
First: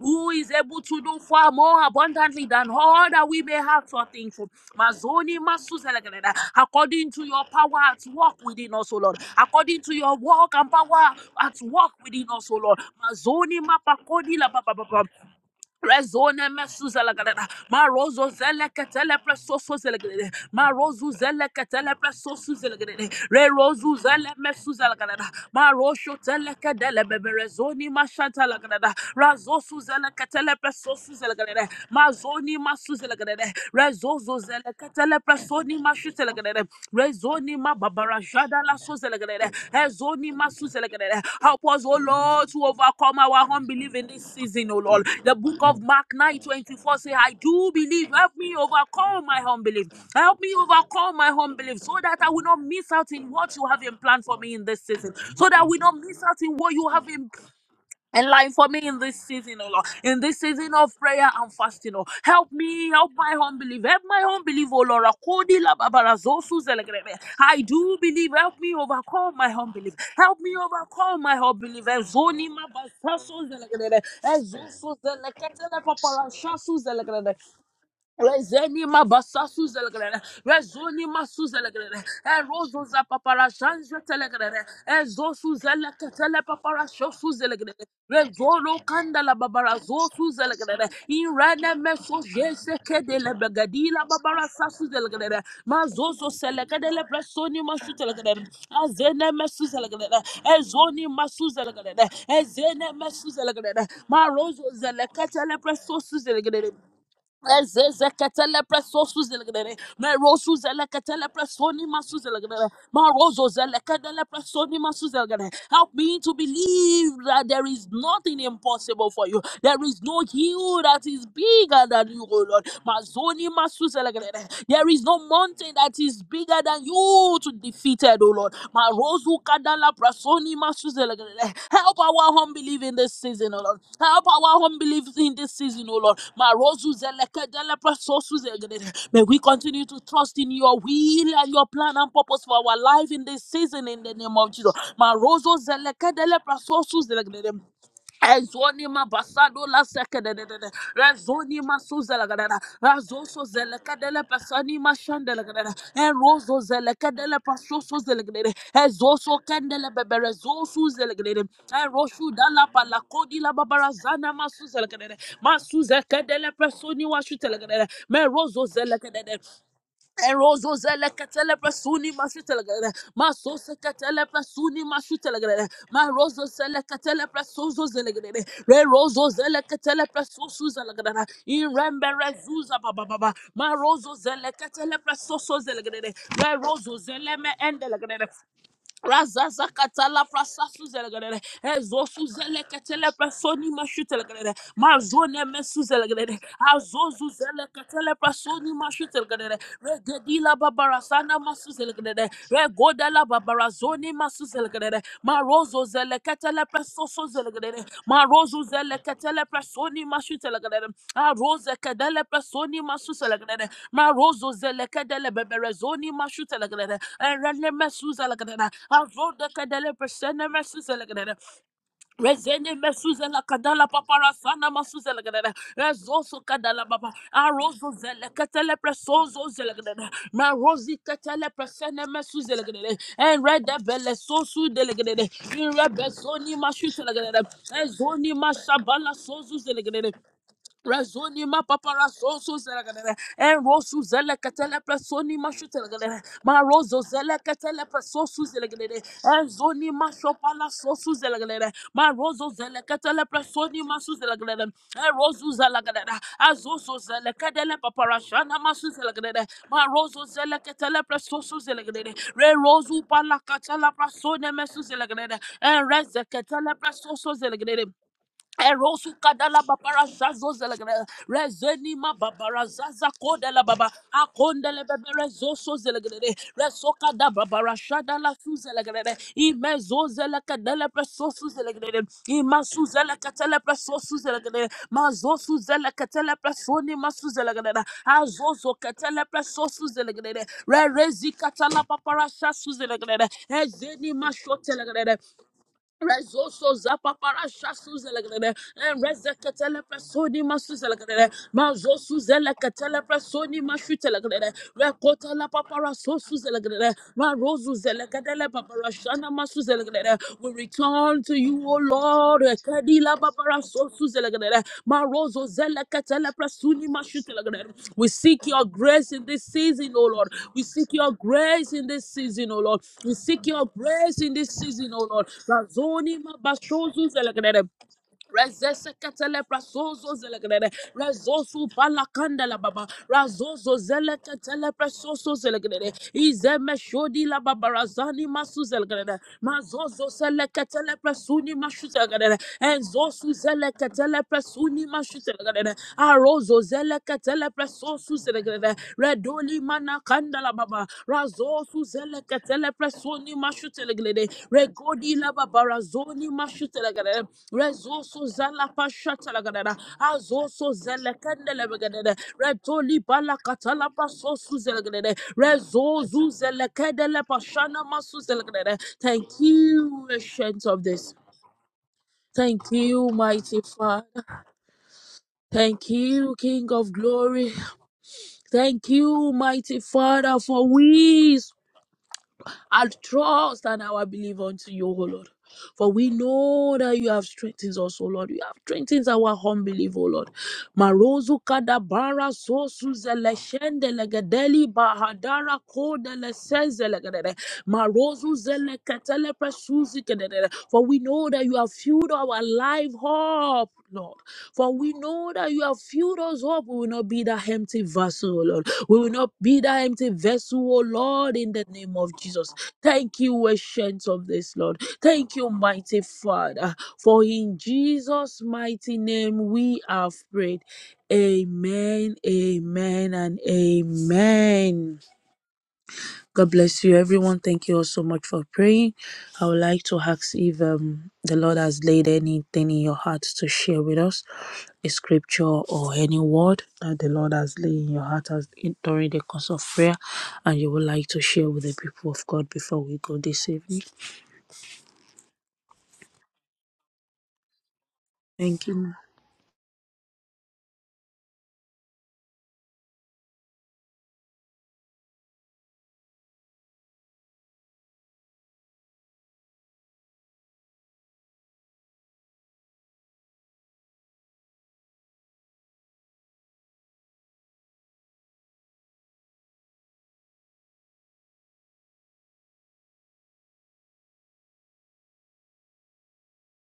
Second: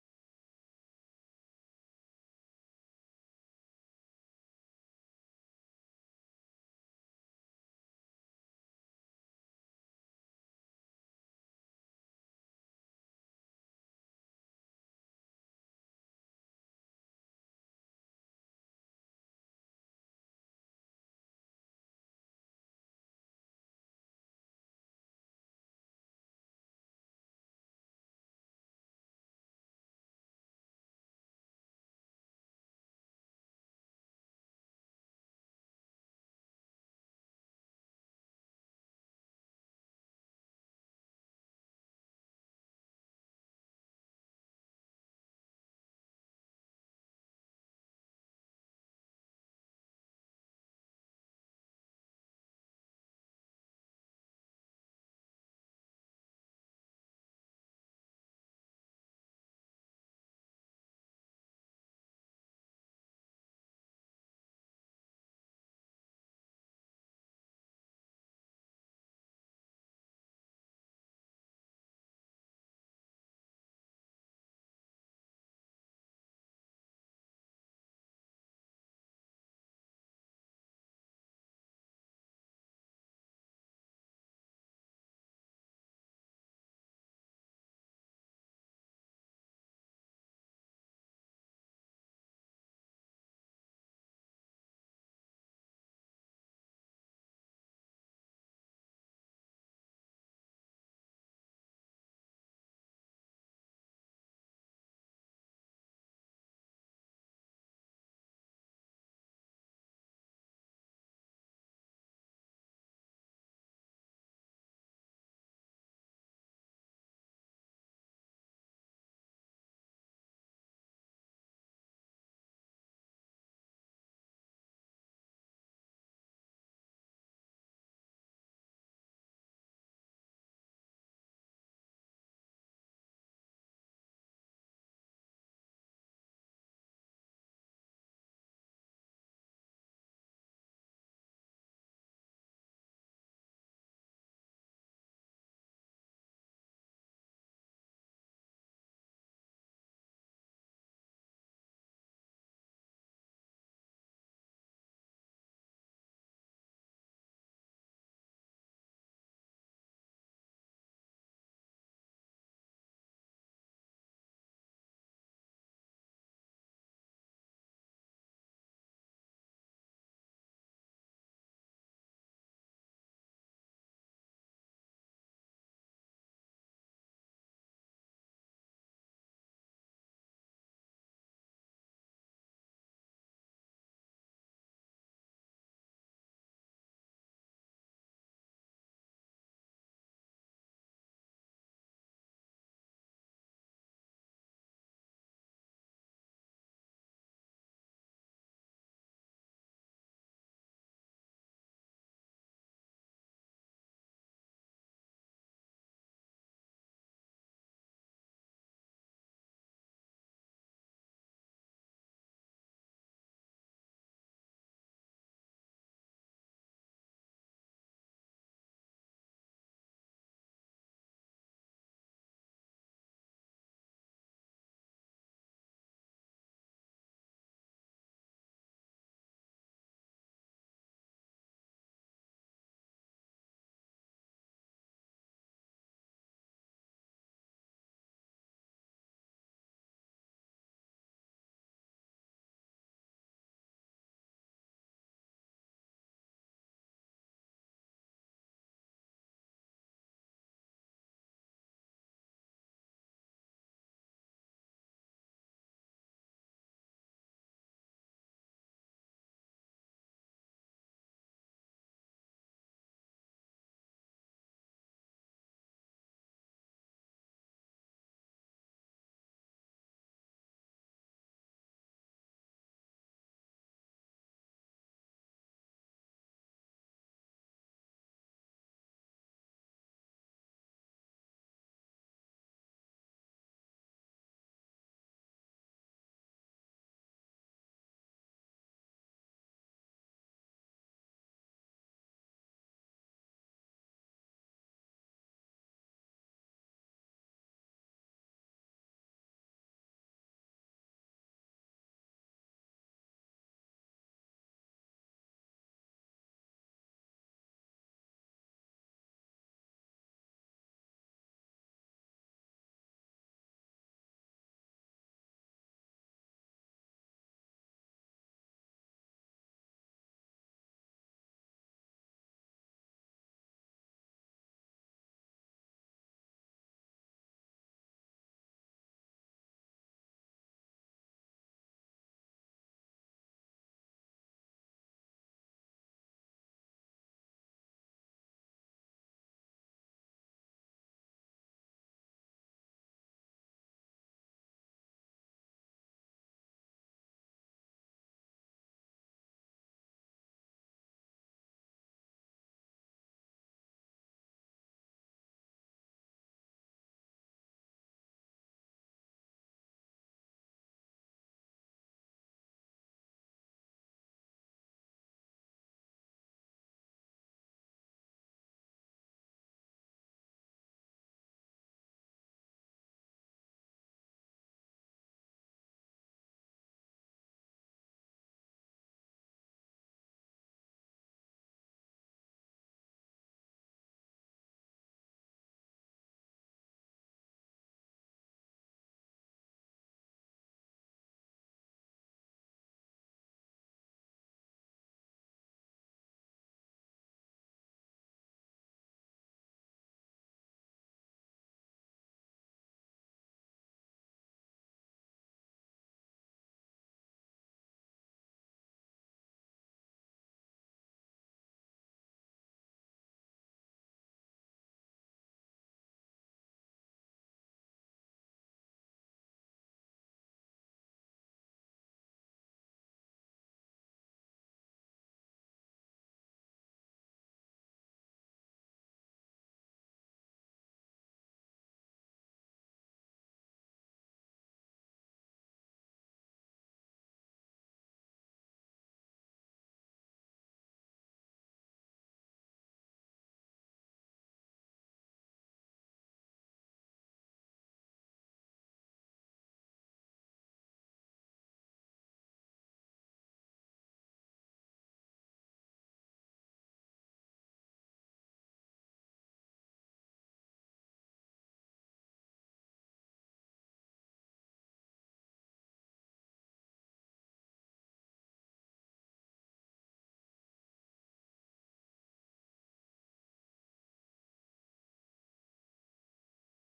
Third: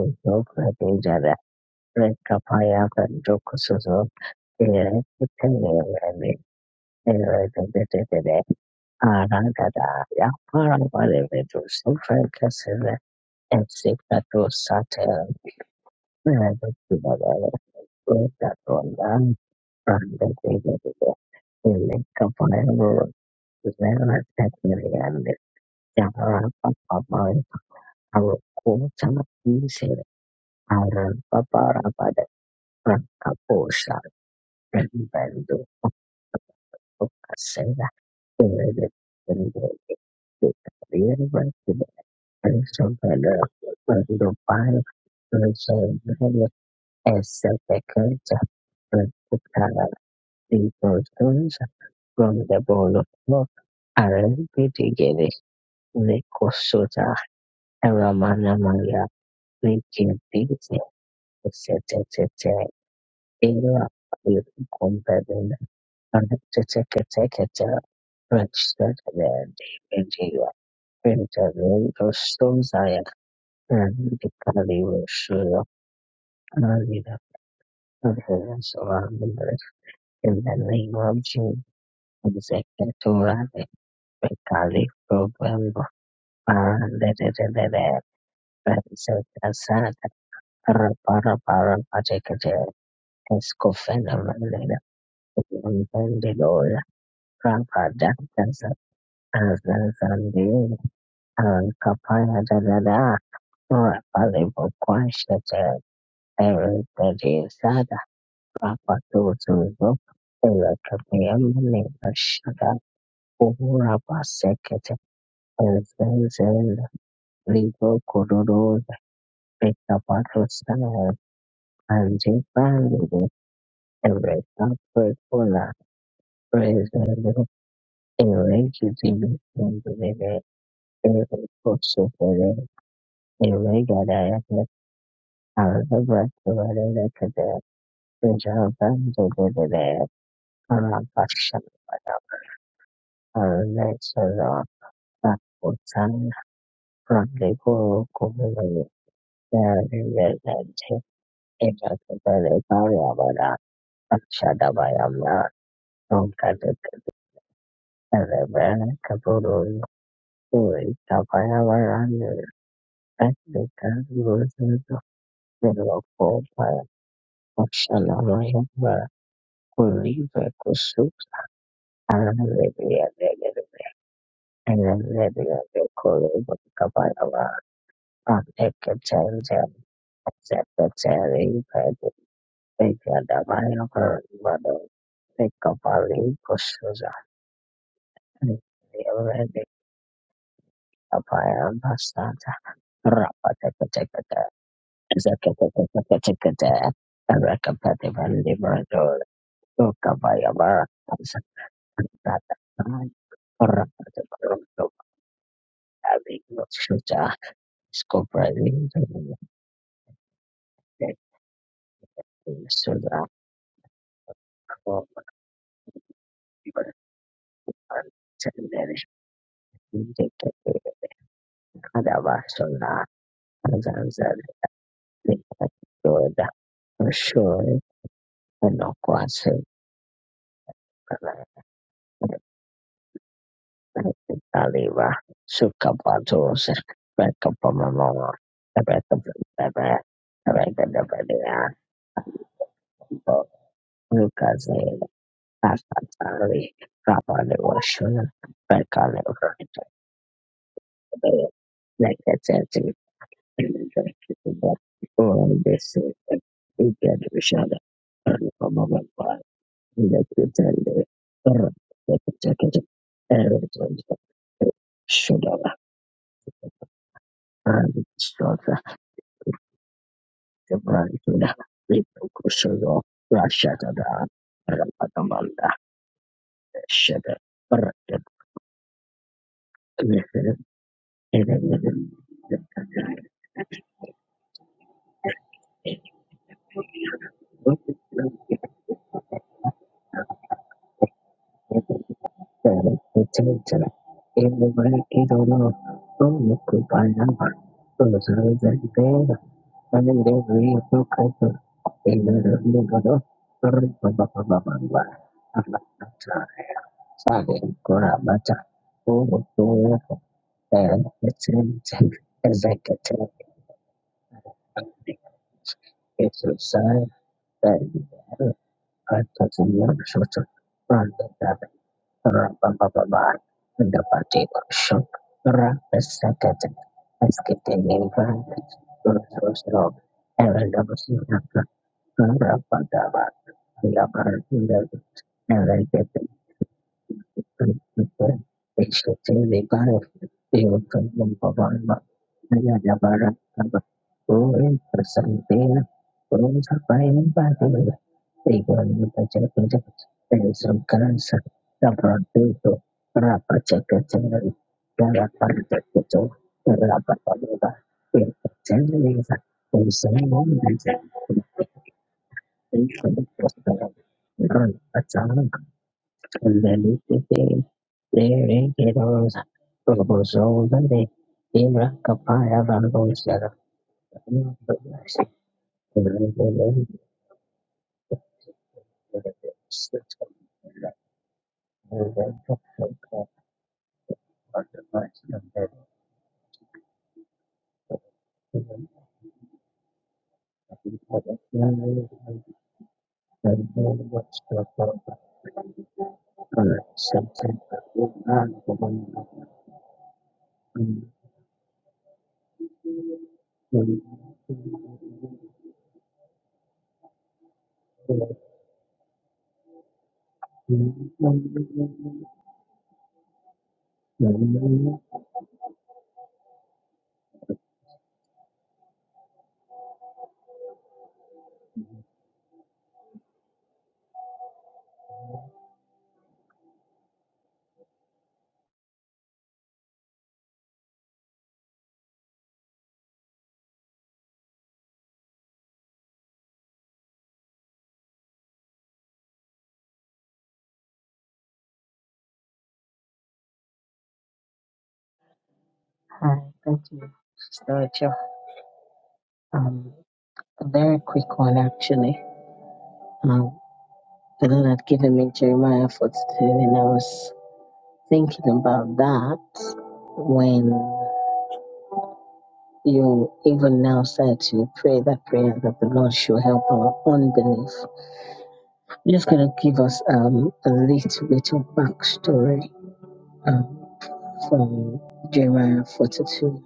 S1: Who is able to do far more abundantly than
S2: rekapayaka
S1: all that we may have
S2: jokusuzo
S1: to think for? Mazoni
S2: erekitenevane
S1: masuzelegedede. According to your power at
S2: eredende
S1: work within us, O Lord. According
S2: Aradada
S1: to your work and power at
S2: yaparabarevito
S1: work within us, O Lord.
S2: sofrakaseve
S1: Mazoni mapakodi
S2: exitato
S1: la Papa.
S2: satel
S1: Rezone mesuzela gadada.
S2: meredudavere
S1: Ma rozo zele ketele
S2: vedatondan
S1: preso suzela gadada. Ma
S2: randevidevide
S1: rozu zele ketele preso suzela
S2: ilikapayavoro
S1: gadada. Re rozu zele mesuzela gadada.
S2: zeratekniriande
S1: Ma rosho tele kedele bebe
S2: yarapapamari
S1: rezoni ma shantala gadada.
S2: arukutana
S1: Razo
S2: isere
S1: suzela ketele preso suzela gadada. Ma
S2: arapaparabade
S1: zoni ma suzela gadada.
S2: rakaposha
S1: Rezozo zele ketele
S2: renbendu
S1: preso ni ma shutela gadada rezoni ma
S2: okukasera
S1: babara shada la suzelegrede
S2: iredevide
S1: ezoni ma suzelegrede help us oh lord to overcome
S2: Isabella
S1: our unbelief in this season oh
S2: Dubai
S1: lord the book of mark 9
S2: reservoir
S1: 24 says, i
S2: as a
S1: do believe
S2: second
S1: help me overcome my unbelief
S2: particular
S1: help me overcome my
S2: diversions
S1: unbelief so that i
S2: from
S1: will not
S2: the
S1: miss
S2: ball of
S1: out in
S2: rock
S1: what you have in plan for me in this season
S2: Arabidigere
S1: so that we do not miss out in what you have
S2: Nikosota
S1: in and like
S2: Aramana
S1: for me in
S2: Maya
S1: this season, oh Lord,
S2: Nikin
S1: in this season
S2: Dizzy
S1: of prayer and fasting, oh, help
S2: Setete
S1: me, help my home belief,
S2: Era
S1: help my home
S2: with
S1: belief, oh Lord.
S2: Compedin
S1: Akodi la babara
S2: and
S1: zosu zelegrebe. I
S2: Tetekete
S1: do believe, help me
S2: Registered
S1: overcome
S2: there
S1: my home belief. help
S2: Nigeria
S1: me overcome my
S2: Printer
S1: unbelief. Ezoni ma
S2: Stones I
S1: basasu zelegrebe.
S2: and the Kali
S1: Ezosu
S2: Roshua
S1: zeleketele papara shasu zelegrebe.
S2: Reverence
S1: Rezeni
S2: of
S1: ma
S2: our members
S1: basasu zelegrere,
S2: in the name
S1: rezoni
S2: of
S1: ma su
S2: Jesus.
S1: zelegrere, e rozo za
S2: Executora
S1: papara
S2: de
S1: shanje telegrere, e
S2: Pecalico
S1: zosu
S2: Bembo
S1: zeleke tele papara
S2: Parandere
S1: shosu zelegrere, rezoro kanda
S2: Penseta
S1: la
S2: Santa
S1: babara
S2: Santa,
S1: zosu zelegrere,
S2: Rapara
S1: inrene
S2: Para
S1: me so
S2: Patekate
S1: jese kede le begadi la
S2: Escofena
S1: babara
S2: Valera
S1: sasu zelegrere, ma zozo
S2: Vendedora
S1: selekede le presoni ma
S2: Rapa
S1: su telegrere,
S2: Dantas
S1: a zene me su zelegrere, e
S2: Azazandi
S1: zoni ma su zelegrere,
S2: Alcapaya
S1: e zene me
S2: Dada
S1: su zelegrere, ma rozo
S2: Rapalibo
S1: zeleke tele
S2: Quashete
S1: presosu zelegrere,
S2: Everybody Sada
S1: Ezezeketele
S2: Rapa
S1: preso
S2: Tutu
S1: suzelegere. Mero suzeleketele preso ni
S2: Elakapayamani
S1: masuzelegere. ma suzelegere. Marozo
S2: Uhura
S1: preso ni ma
S2: Basekete
S1: Help me to
S2: Ezenzel
S1: believe that there is
S2: Ligo
S1: nothing
S2: Kororo
S1: impossible for you. There
S2: Beta
S1: is no hill that
S2: Patrosana
S1: is bigger than you,
S2: Anji
S1: O Lord.
S2: Bandi
S1: Mazoni ma suzelegere.
S2: Ereka
S1: There is no
S2: Perkola
S1: mountain that is bigger than you
S2: Prezelo
S1: battle defeated, oh Lord.
S2: Ereki
S1: Marozu
S2: Zibi
S1: kadala
S2: Mbele
S1: prasoni masuzelekele.
S2: Ereko
S1: Help our
S2: Sofere
S1: unbelief in this season, oh Lord.
S2: Erega
S1: Help our
S2: Dayake
S1: unbelief in this season, oh Lord.
S2: Alabra
S1: Marozu
S2: Kavare Kade
S1: zelekedele prasosuzelekele.
S2: Javan
S1: May we continue to
S2: Zogode
S1: trust in your will and
S2: Alabasha
S1: your plan and purpose for our life in this season in the name of
S2: Alesara
S1: Jesus. Marozo
S2: Takotan
S1: zelekedele prasosuzelekele.
S2: Rangego
S1: Ezoni ma basado la sekedede.
S2: Narayananji
S1: Rezonima suzelagadada. Razoso
S2: Ekakapalekavayamana
S1: zelekadele pasanima
S2: Akshadavayamna
S1: shandelagadada. Enrozo zelekadele pasoso zelegadede.
S2: Omkadakaravana
S1: Ezoso
S2: Kapururu
S1: kendele bebe bebere zosu zelegadede.
S2: Kapayavana
S1: Enroshu dala palakodi la
S2: Akshika
S1: babarazana ma masu
S2: Gurudu
S1: zelegadede. Masu zekedele
S2: Nirvakopaya
S1: personi washu telegadede. Merozo
S2: Akshanavayamana
S1: zelegadede.
S2: Kuriva
S1: Erozo zele
S2: Kusu
S1: katele presuni mashutele gere.
S2: Anavya
S1: Ma sose
S2: Vegavya
S1: katele presuni
S2: Anavya
S1: mashutele gere. Ma rozo
S2: Kuruva
S1: zele katele
S2: Kapayava
S1: presuzo zele gere. Re rozo
S2: Anekacharya
S1: zele katele presusu zele gere.
S2: Acceptacharya
S1: In rembe rezuza ba ba ba ba. Ma
S2: Vegavaya
S1: rozo zele
S2: Vada
S1: katele presuso zele gere.
S2: Recovery
S1: Re rozo
S2: Kosuza
S1: zele me endele gere.
S2: Recovery
S1: Razaza katala frasa suzelegrede.
S2: Papaya
S1: Ezo
S2: Basanta
S1: suzele ketele personi
S2: Rapatekateka
S1: mashutelgrede. Mazone me suzelegrede.
S2: Zakatekateka
S1: Azo zuzele ketele
S2: Rakapativan
S1: personi
S2: Liberator
S1: mashutelgrede. Regedila
S2: Okabayabara
S1: babarasana masuzelegrede.
S2: Zakata
S1: Regodala babarazoni
S2: Rapatekateka
S1: masuzelegrede. Marozo zeleketele presoso
S2: Shuta
S1: zelegedere. Marozo
S2: Scoprazin
S1: zeleketele presoni masu zelegedere. Aroze kedele presoni masu
S2: Suda
S1: zelegedere. Marozo zelekedele beberezoni masu zelegedere. Erene mesu zelegedere.
S2: Senderish
S1: Arode kedele presene mesu zelegedere.
S2: Kadava
S1: Rezene
S2: Sona
S1: mesuzela kadala papara
S2: Zanzan
S1: sana masuzela kadada. Rezoso kadala baba.
S2: Yoda
S1: Arozo zele ketele presozo
S2: Menokwase
S1: zele kadada. Ma rozi ketele presene mesuzela kadada. En rede bele sosu dele
S2: Aliva
S1: kadada. In rebe zoni
S2: Sukapatos
S1: mashu zele kadada. En
S2: Rekapamama
S1: zoni mashabala sozu zele
S2: Rekapamama
S1: kadada. Razoni ma
S2: Rekapamama
S1: papara soso zelagadere. En rosu
S2: Lucas
S1: zelekatele presoni ma shutelagadere. Ma
S2: Pastatari
S1: rozo
S2: Rapani
S1: zelekatele
S2: Washun
S1: presosu zelagadere.
S2: Rekani
S1: En zoni ma shopala sosu zelagadere. Ma rozo
S2: Nekatati
S1: zelekatele presoni ma su zelagadere. En rozu
S2: This is
S1: zelagadere.
S2: the
S1: Azoso
S2: Get
S1: zelekadele
S2: Rishada
S1: papara shana ma su zelagadere. Ma
S2: Shut
S1: rozo zelekatele presosu zelagadere. Re rozu pala katala presone ma su zelagadere.
S2: up.
S1: En rezekatele presosu zelagadere. Erosu kadala babara zazo zelegra rezeni ma babara zaza kodela baba akondele bebe rezoso zelegrede resoka da babara shada la su zelegrede imezo zeleka dele presosu zelegrede imasu zeleka tele presosu zelegrede mazosu zeleka tele presoni masu zelegrede azozo ketele presosu zelegrede re rezi katala babara shasu zelegrede ezeni ma shote Rezoso zapapara shasu zelegrede. Rezekatele
S2: Thank
S1: personi masu zelegrede. Mazosu zelekatele personi mashu telegrede. Rekota la papara sosu zelegrede. Marozu zelekadele papara shana masu zelegrede. We return to you, O Lord, Kadila Babara Sosuzelagre, Marozo Zelakatala Prasuni Mashutelagre. We seek your grace in this season, O Lord. We seek your grace in this season, O Lord. We seek your grace in this season, O Lord. Razoni Mabashozu Zelagade. Rezese ketele prasozo zelegrede.
S2: you.
S1: Rezosu palakanda
S2: Rapat
S1: la baba. Razozo zele ketele prasozo zelegrede. Izeme shodi la baba razani masu zelegrede. Mazozo zele ketele prasuni mashu zelegrede. Enzosu zele ketele prasuni mashu zelegrede. Arozo zele ketele prasozo zelegrede. Redoli Mana kandala baba razo suzele ketele presoni mashutelegede regodi la baba razoni mashutelegede rezo suzala pashatelegede azo suzele kendele begede
S2: Thank
S1: retoli bala katala paso suzelegede rezo zuzele kedele pashana masuzelegede thank you ancient of this Thank you, mighty Father. Thank you, King of glory. Thank you, mighty Father, for we Our trust and our belief unto you, O Lord. For we know that you have strengthened us, O Lord. You have strengthened our unbelief, O Lord. Marozu kadabara sosu zele shende legedeli bahadara kode le senze legedede. Marozu zele ketele presuzi kededede. For we know that you have filled our life up Lord. For we know that you have filled us up. We will not be that empty vessel, O Lord. We will not be that empty vessel, O Lord, in the name
S2: you.
S1: of Jesus. Thank you, ancient of this, Lord.
S2: Hallelujah.
S1: Thank you, mighty Father. For in Jesus' mighty name we have prayed. Amen, amen, and amen. God bless you, everyone. Thank you all so much for praying. I would like to ask if um, the Lord has laid anything in your heart to share with us, a scripture or any word that the Lord has laid in your heart as in, during the course of prayer, and you would like to share with the people of God before we go this evening.
S2: Hi, thank you, So, Rachel.
S1: Thank you. ma'am.
S2: Um, a very quick one, actually. Um, the Lord had given me Jeremiah 42, and I was thinking about that when you even now said to pray that prayer that the Lord should help our unbelief. I'm just going to give us um, a little bit of backstory um, from Jeremiah 42.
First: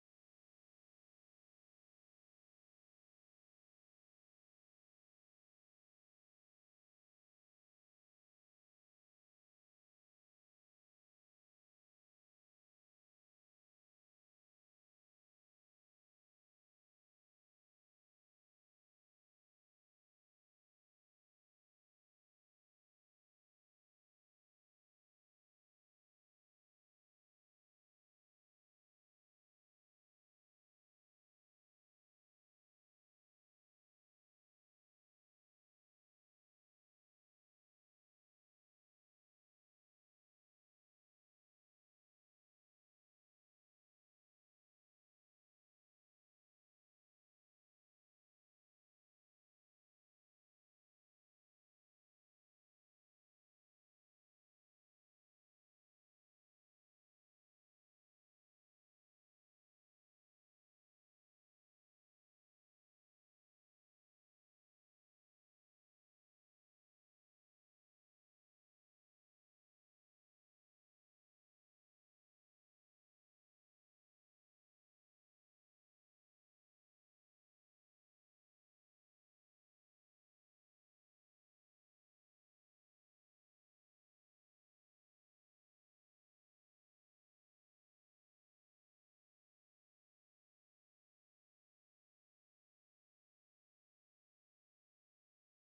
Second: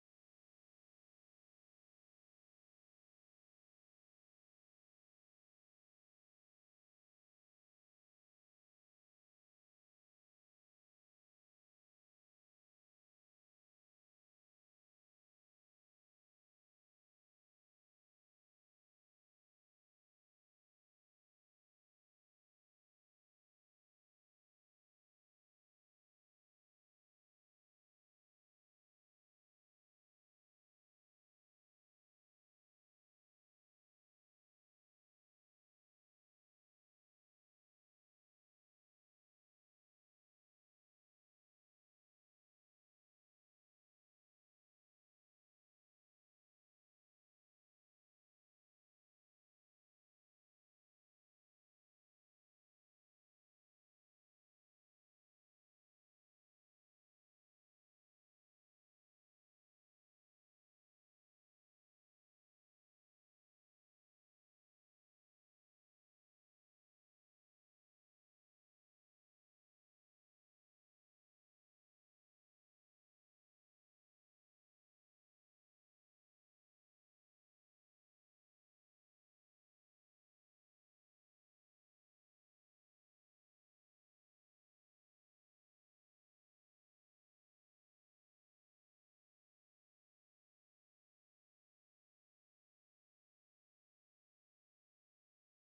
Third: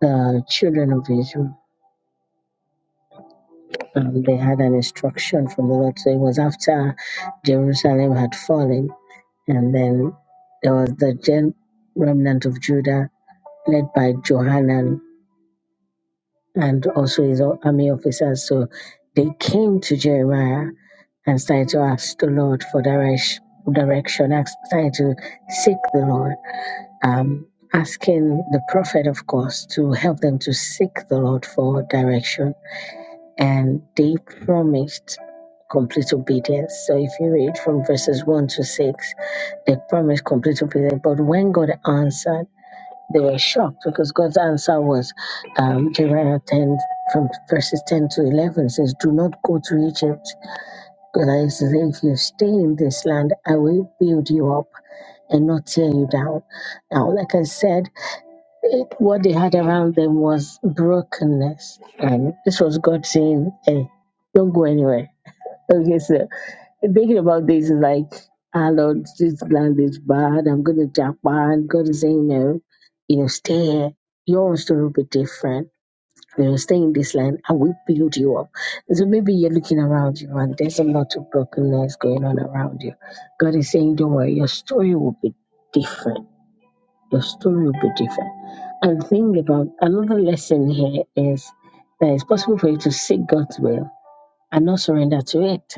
S2: The children of Israel. Um, they had an instruction from the Lord. So it was after Jerusalem had fallen, and then there was the gen- remnant of Judah led by Johanan and also his army officers. So they came to Jeremiah and started to ask the Lord for direc- direction, ask- started to seek the Lord, um, asking the prophet, of course, to help them to seek the Lord for direction and they promised complete obedience. So if you read from verses 1 to 6, they promised complete obedience. But when God answered, they were shocked because God's answer was um, Jeremiah 10 from verses 10 to 11 says, Do not go to Egypt. Because I say, if you stay in this land, I will build you up and not tear you down. Now, like I said, what they had around them was brokenness. And this was God saying, hey, don't go anywhere. Okay, so thinking about this is like, ah, Lord, this land is bad. I'm going to Japan. God is saying, no, you know, stay here. Your story will be different. You know, stay in this land. I will build you up. So maybe you're looking around you and there's a lot of brokenness going on around you. God is saying, don't worry, your story will be different the story will be different. And think about another lesson here is that it's possible for you to seek God's will and not surrender to it.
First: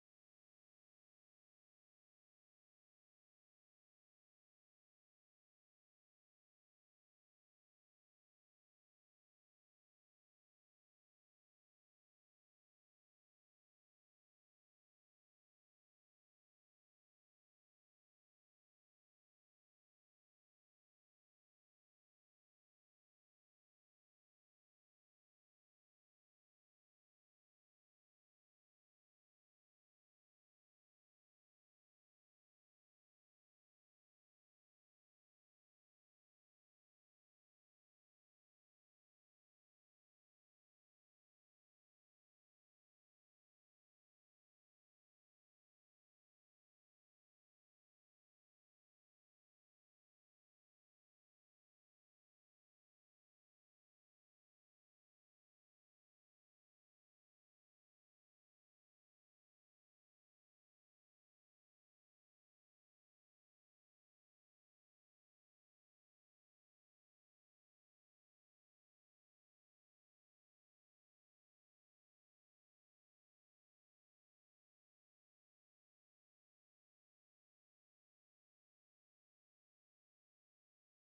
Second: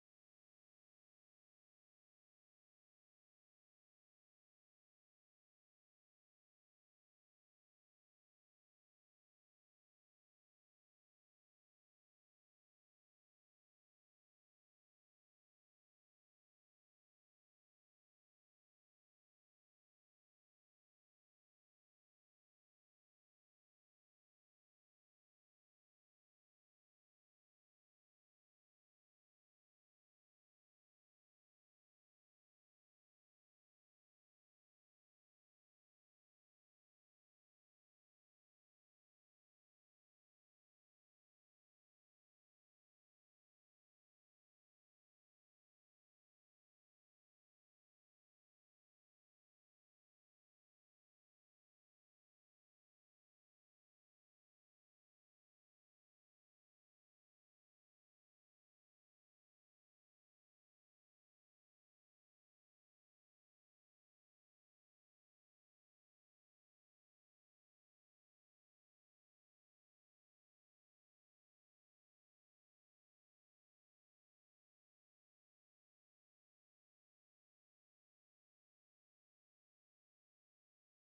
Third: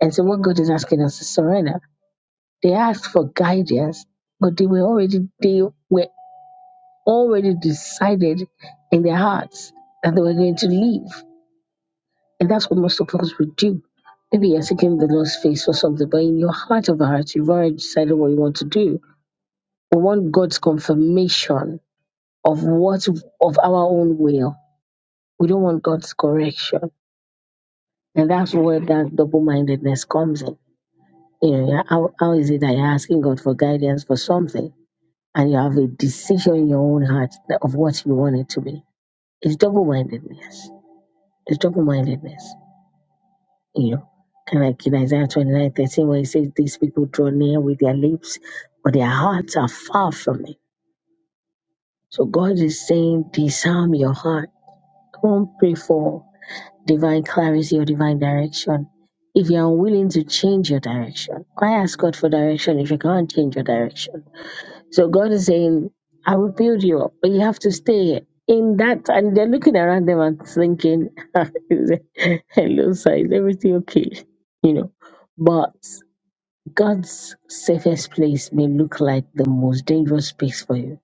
S2: And so what God is asking us to surrender, they asked for guidance, but they were already they were already decided in their hearts that they were going to leave. And that's what most of us would do. Maybe you're seeking the Lord's face for something, but in your heart of hearts, you've already decided what you want to do. We want God's confirmation of what of our own will. We don't want God's correction. And that's where that double mindedness comes in. You know, yeah, how, how is it that you're asking God for guidance for something and you have a decision in your own heart that- of what you want it to be? It's double mindedness. It's double mindedness. You know, kind of like in Isaiah twenty nine thirteen, where it says, These people draw near with their lips, but their hearts are far from me. So God is saying, Disarm your heart. Don't pray for divine clarity or divine direction. If you're unwilling to change your direction, why ask God for direction if you can't change your direction? So God is saying, I will build you up, but you have to stay here. In that, and they're looking around them and thinking, hello, sir, is everything okay? You know, but God's safest place may look like the most dangerous place for you.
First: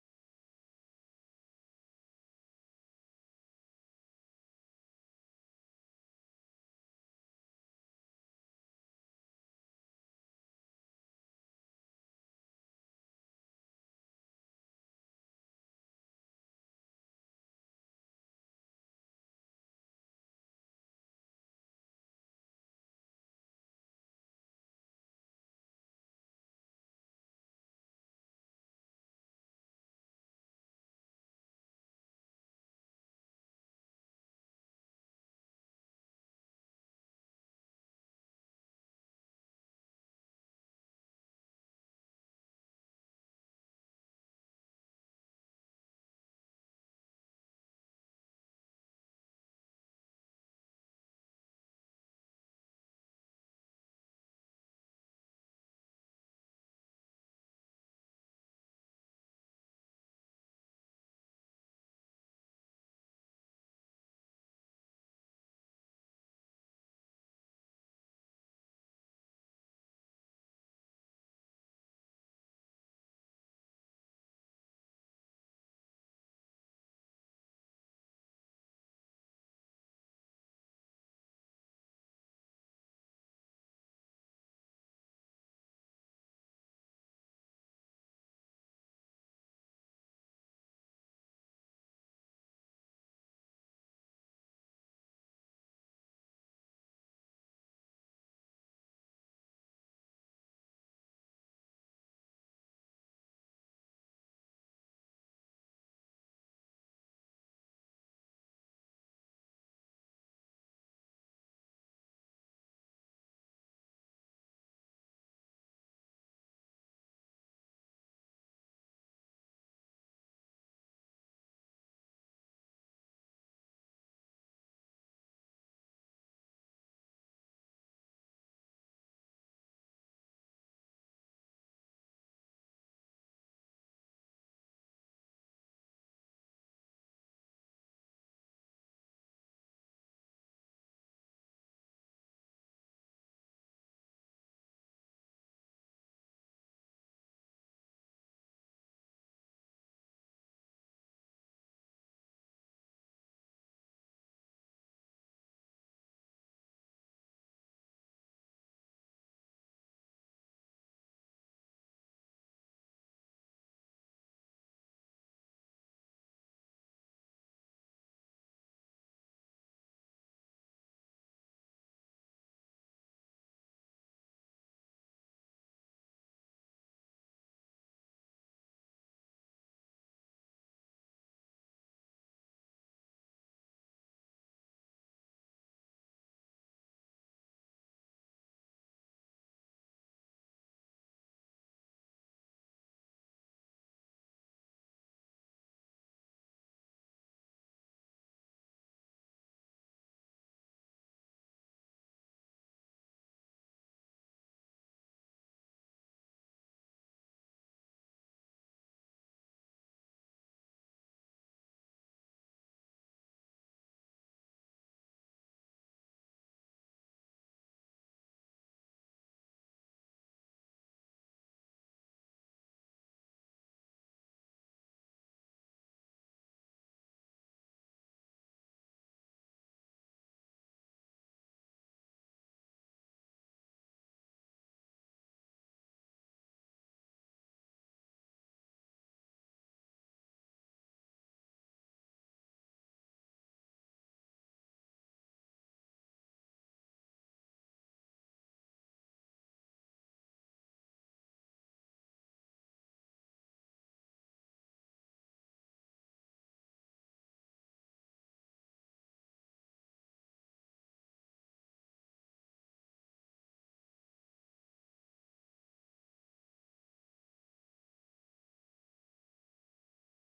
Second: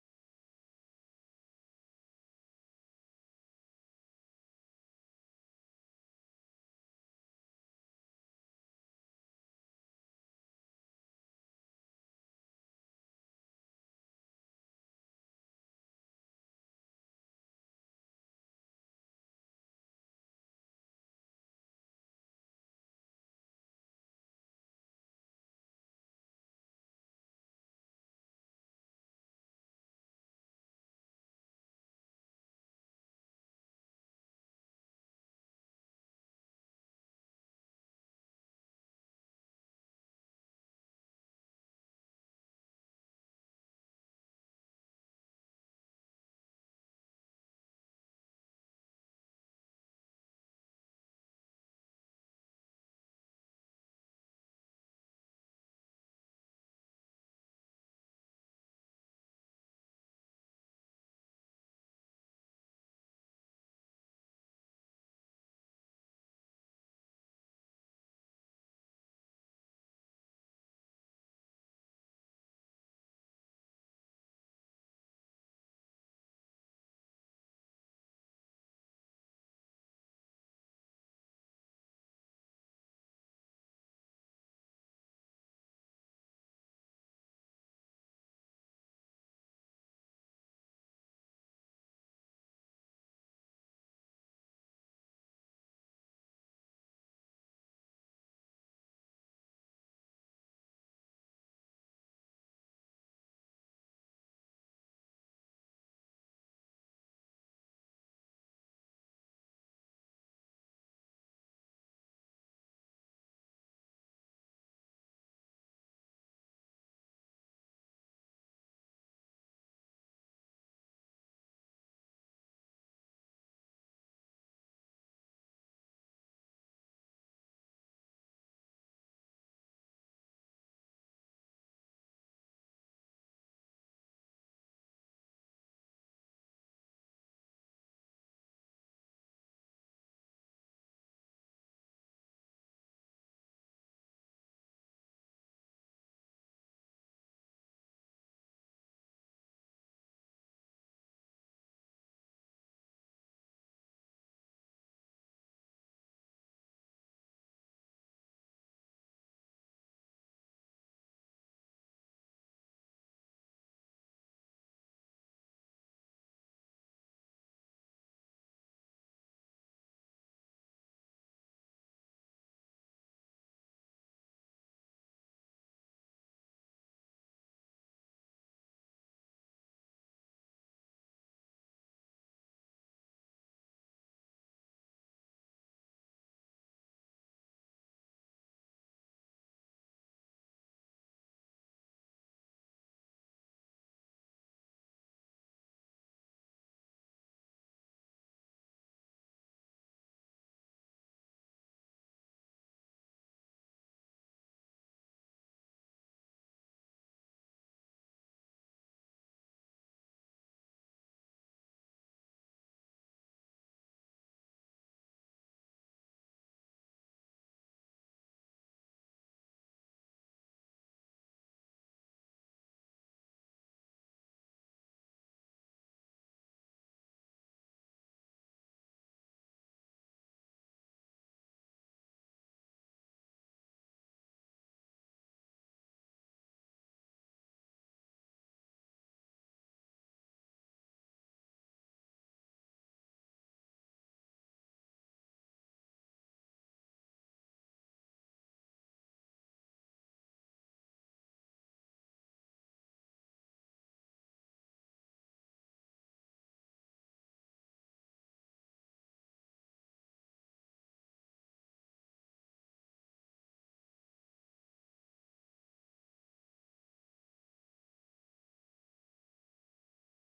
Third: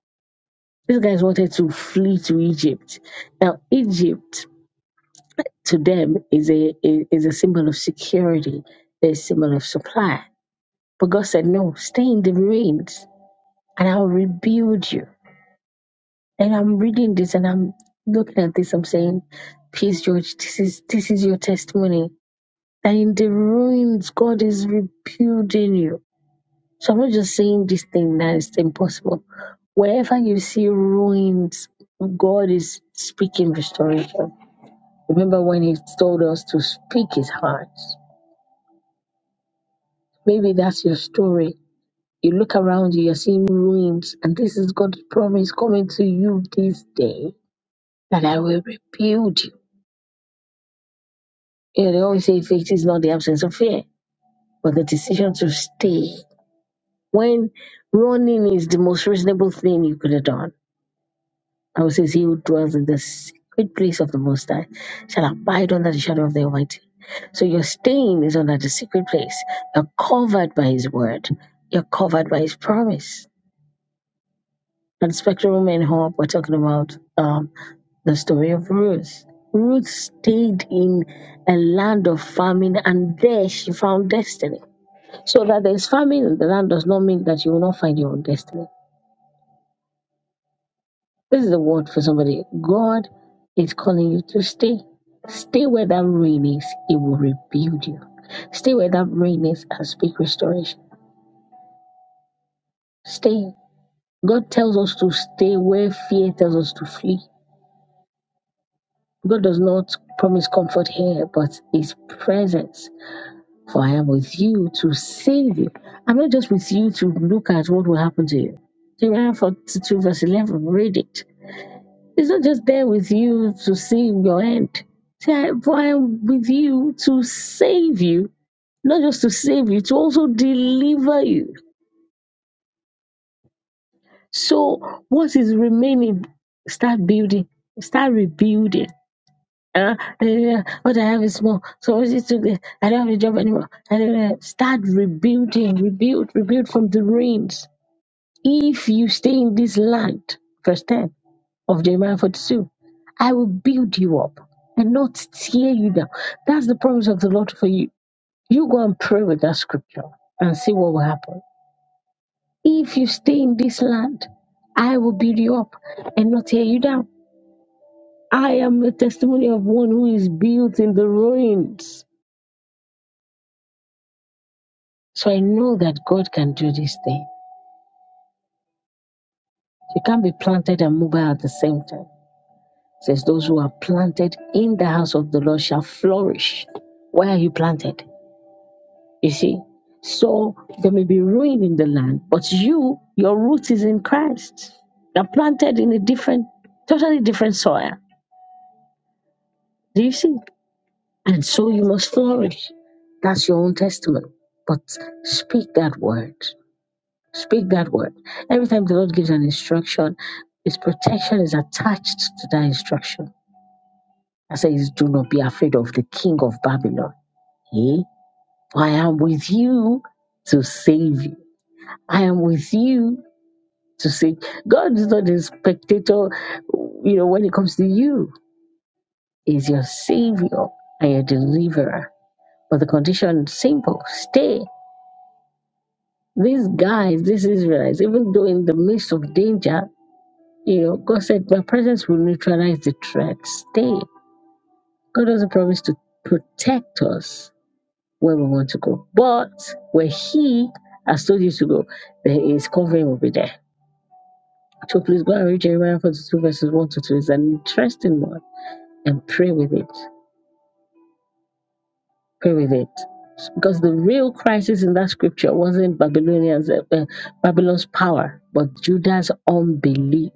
S2: These guys wanted to flee to Egypt. Now, Egypt to them is a is a symbol of security, a symbol of supply. But God said, No, stay in the ruins and I'll rebuild you. And I'm reading this and I'm looking at this, I'm saying, Peace, George, this is this is your testimony. That in the ruins God is rebuilding you. So I'm not just saying this thing that is impossible. Wherever you see ruins, God is speaking restoration. Remember when he told us to speak his heart Maybe that's your story. You look around you, you're seeing ruins, and this is God's promise coming to you this day that I will rebuild you. You know, they always say faith is not the absence of fear, but the decision to stay. When running is the most reasonable thing you could have done, I would say, He who dwells in the secret place of the Most High shall abide under the shadow of the Almighty. So your staying is under the secret place. You're covered by His word, you're covered by His promise. At Spectrum and Hope, we're talking about um, the story of Ruth. Ruth stayed in a land of famine and there she found destiny. So that there's famine in the land does not mean that you will not find your own destiny. This is the word for somebody. God is calling you to stay. Stay where that rain is, it will rebuild you. Stay where that rain is and speak restoration. Stay. God tells us to stay where fear tells us to flee. God does not promise comfort here, but His presence. For I am with you to save you. I'm not just with you to look at what will happen to you. Jeremiah 42, verse 11, read it. He's not just there with you to see your end. Say, "I- For I am with you to save you, not just to save you, to also deliver you. So, what is remaining? Start building, start rebuilding Uh, uh, what I have is small. So it's just okay. I don't have a job anymore. I don't have. Start rebuilding, rebuild, rebuild from the ruins. If you stay in this land, verse 10 of Jeremiah 42, I will build you up and not tear you down. That's the promise of the Lord for you. You go and pray with that scripture and see what will happen. If you stay in this land, I will build you up and not tear you down. I am a testimony of one who is built in the ruins. So I know that God can do this thing. You can't be planted and mobile at the same time. It says those who are planted in the house of the Lord shall flourish. Where are you planted? You see? So there may be ruin in the land, but you, your root is in Christ. You're planted in a different, totally different soil. Do you see? And so you must flourish. That's your own testimony. But speak that word. Speak that word. Every time the Lord gives an instruction, His protection is attached to that instruction. I say, Do not be afraid of the king of Babylon. Eh? For I am with you to save you. I am with you to save. God is not a spectator, you know, when it comes to you, He's your savior and your deliverer. But the condition is simple stay. These guys, these Israelites, even though in the midst of danger, You know, God said my presence will neutralize the threat. Stay. God doesn't promise to protect us where we want to go. But where He has told you to go, there is covering will be there. So please go and read Jeremiah 42 verses 1 to 2. It's an interesting one. And pray with it. Pray with it. Because the real crisis in that scripture wasn't Babylonians, uh, uh, Babylon's power, but Judah's unbelief.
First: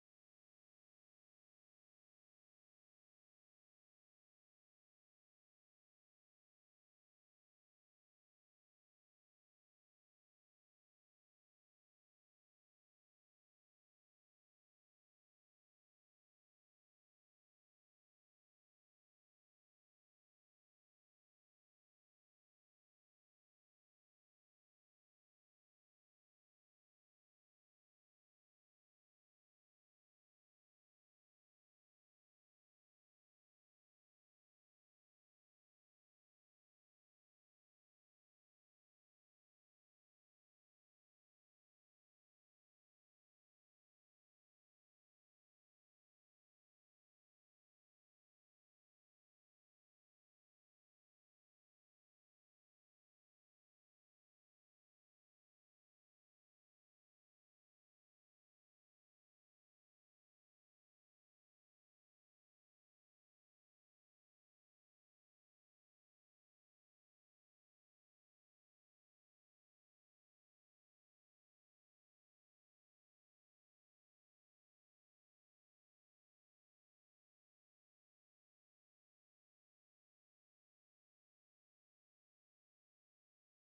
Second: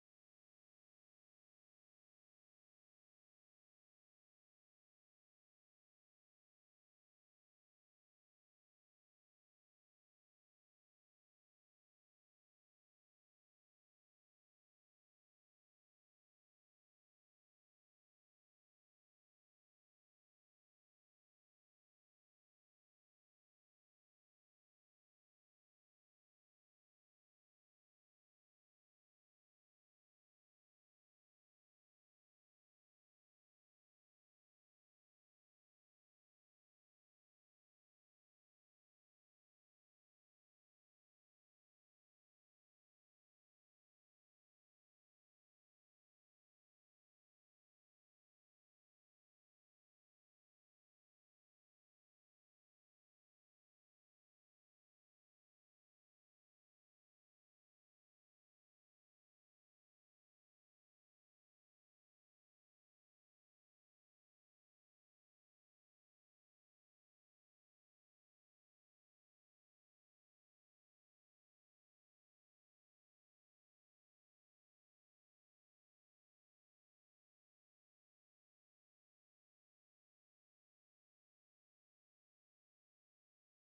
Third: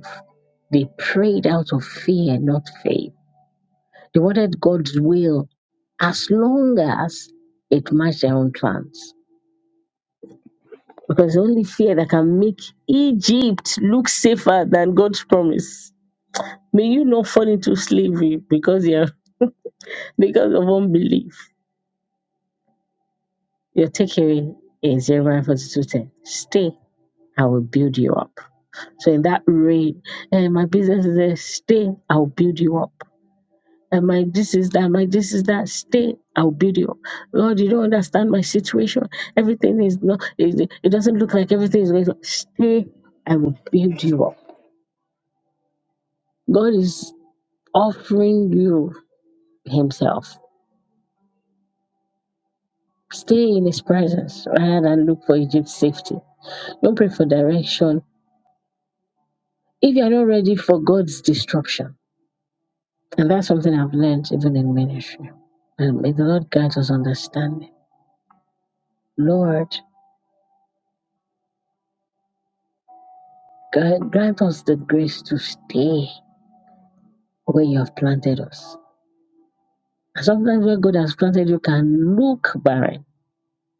S2: They prayed out of fear, not faith. They wanted God's will as long as it matched their own plans. Because the only fear that can make Egypt look safer than God's promise. May you not fall into slavery because you're because of unbelief. Your takeaway is Jeremiah 42 10. Stay, I will build you up. So in that rain, eh, my business is there. Stay, I'll build you up. and my this is that, my this is that. Stay, I'll build you. up. Lord, you don't understand my situation. Everything is not. It, it doesn't look like everything is going. To, stay, I will build you up. God is offering you Himself. Stay in His presence rather than look for Egypt's safety. Don't pray for direction if you are not ready for God's destruction. And that's something I've learned even in ministry. And may the Lord grant us understanding. Lord, grant grant us the grace to stay where you have planted us. And sometimes where God has planted you can look barren,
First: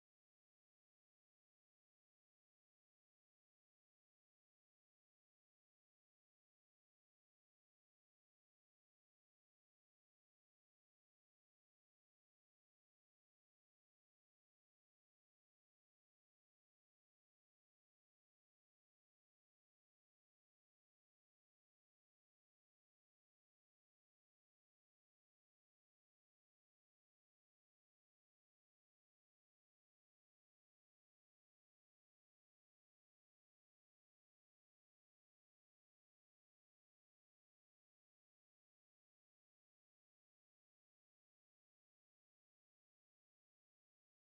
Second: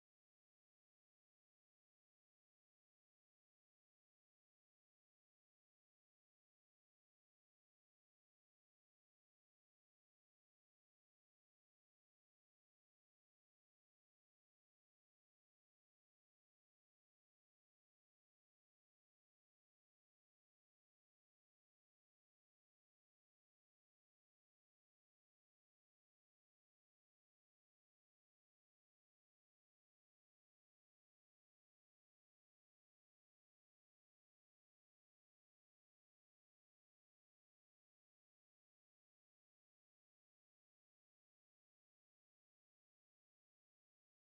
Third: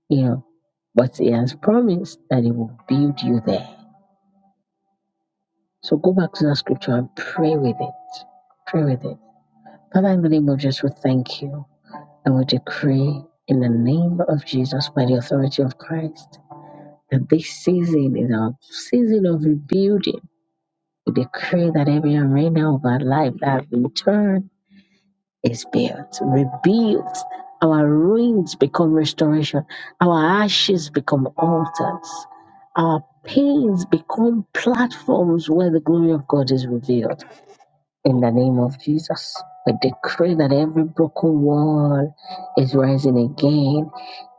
S2: you know, but He has promised that He will build you there. So go back to that scripture and pray with it. Pray with it. Father, in the name of Jesus, we thank you and we decree in the name of Jesus, by the authority of Christ, that this season is our season of rebuilding. We decree that every arena of our life that have been turned is built, rebuilt. Our ruins become restoration. Our ashes become altars. Our pains become platforms where the glory of God is revealed. In the name of Jesus, I decree that every broken wall is rising again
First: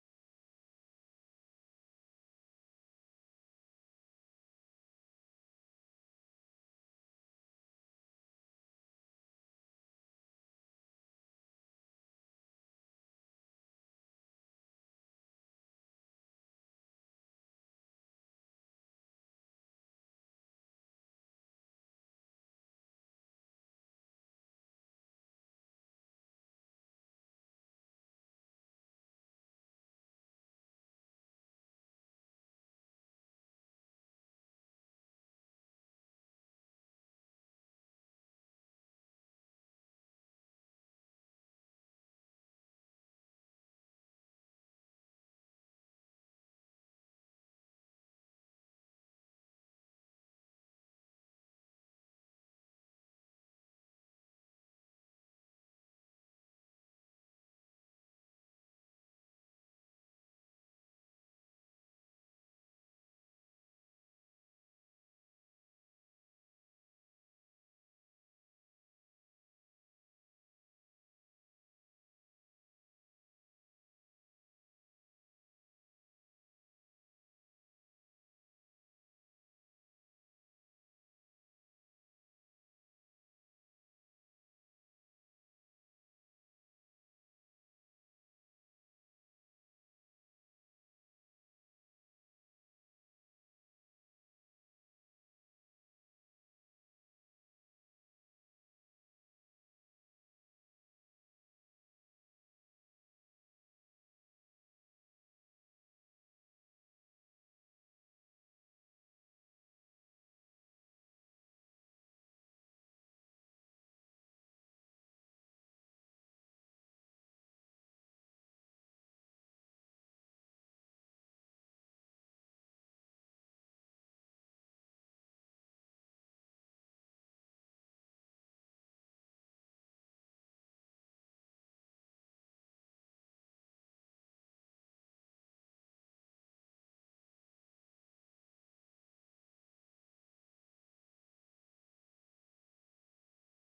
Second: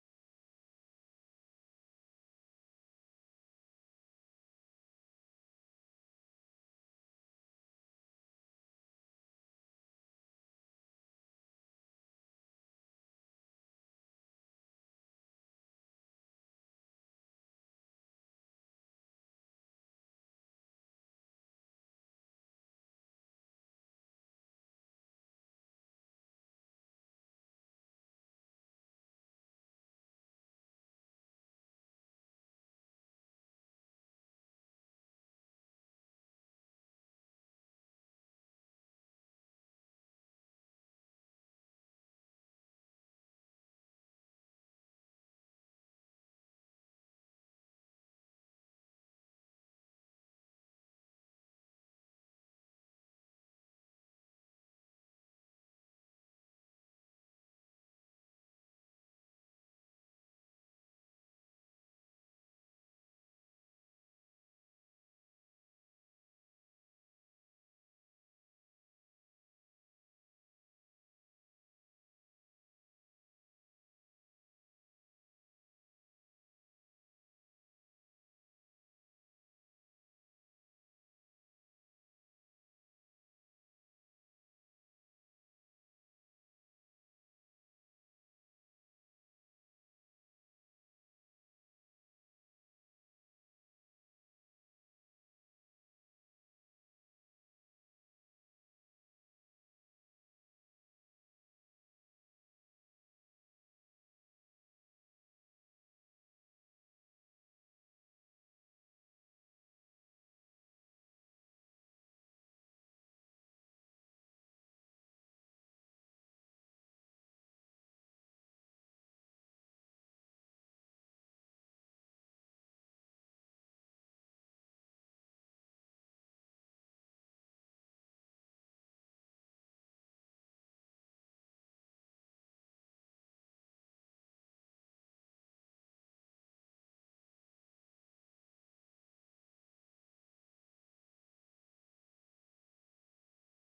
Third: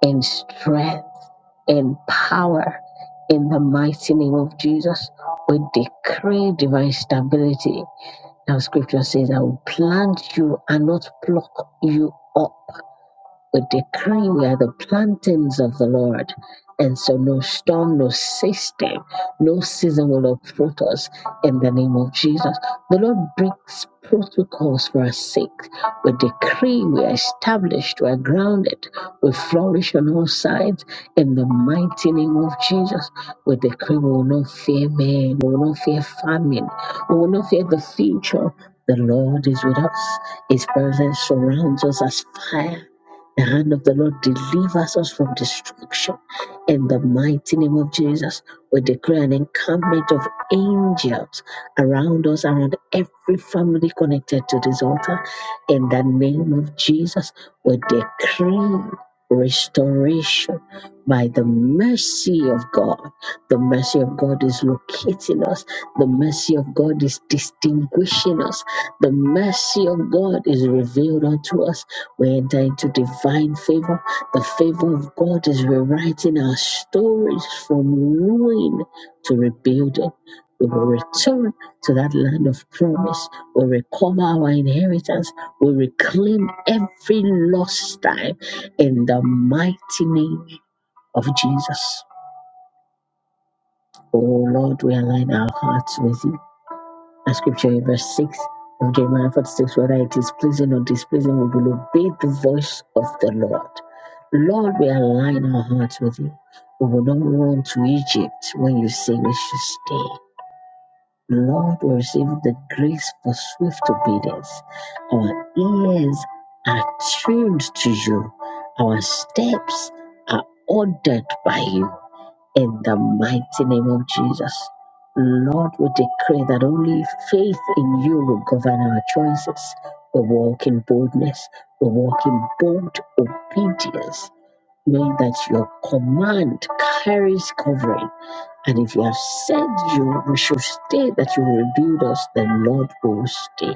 S2: in strength, in power. In the mighty name of Jesus, we decree divine stability now scripture says, I will plant you and not pluck you up. We decree we are the plantings of the Lord. And so no storm, no system, no season will uproot us in the name of Jesus. The Lord breaks protocols for our sake. We decree we are established, we are grounded, we flourish on all sides in the mighty name of Jesus. We decree we will not fear man, we will not fear famine, we will not fear the future. The Lord is with us. His presence surrounds us as fire. The hand of the Lord delivers us from destruction. In the mighty name of Jesus, we declare an encampment of angels around us, around every family connected to this altar. In the name of Jesus, we decree restoration by the mercy of God. The mercy of God is locating us, the mercy of God is distinguishing us, the mercy of God is revealed unto us we enter into divine favor. The favor of God is rewriting our stories from ruin to rebuilding. We will return to that land of promise. We recover our inheritance. We reclaim every lost time in the mighty name of Jesus. Oh Lord, we align our hearts with you. A scripture in verse 6 of Jeremiah 46, whether it is pleasing or displeasing, we will obey the voice of the Lord. Lord, we align our hearts with you. We will not run to Egypt when you say we should stay. Lord, we receive the grace for swift obedience. Our ears are tuned to you. Our steps are ordered by you in the mighty name of Jesus. Lord, we decree that only faith in you will govern our choices. We walk in boldness, we walk in bold obedience, knowing that your command carries covering. And if you have said you we should stay, that you will rebuild us, then Lord we will stay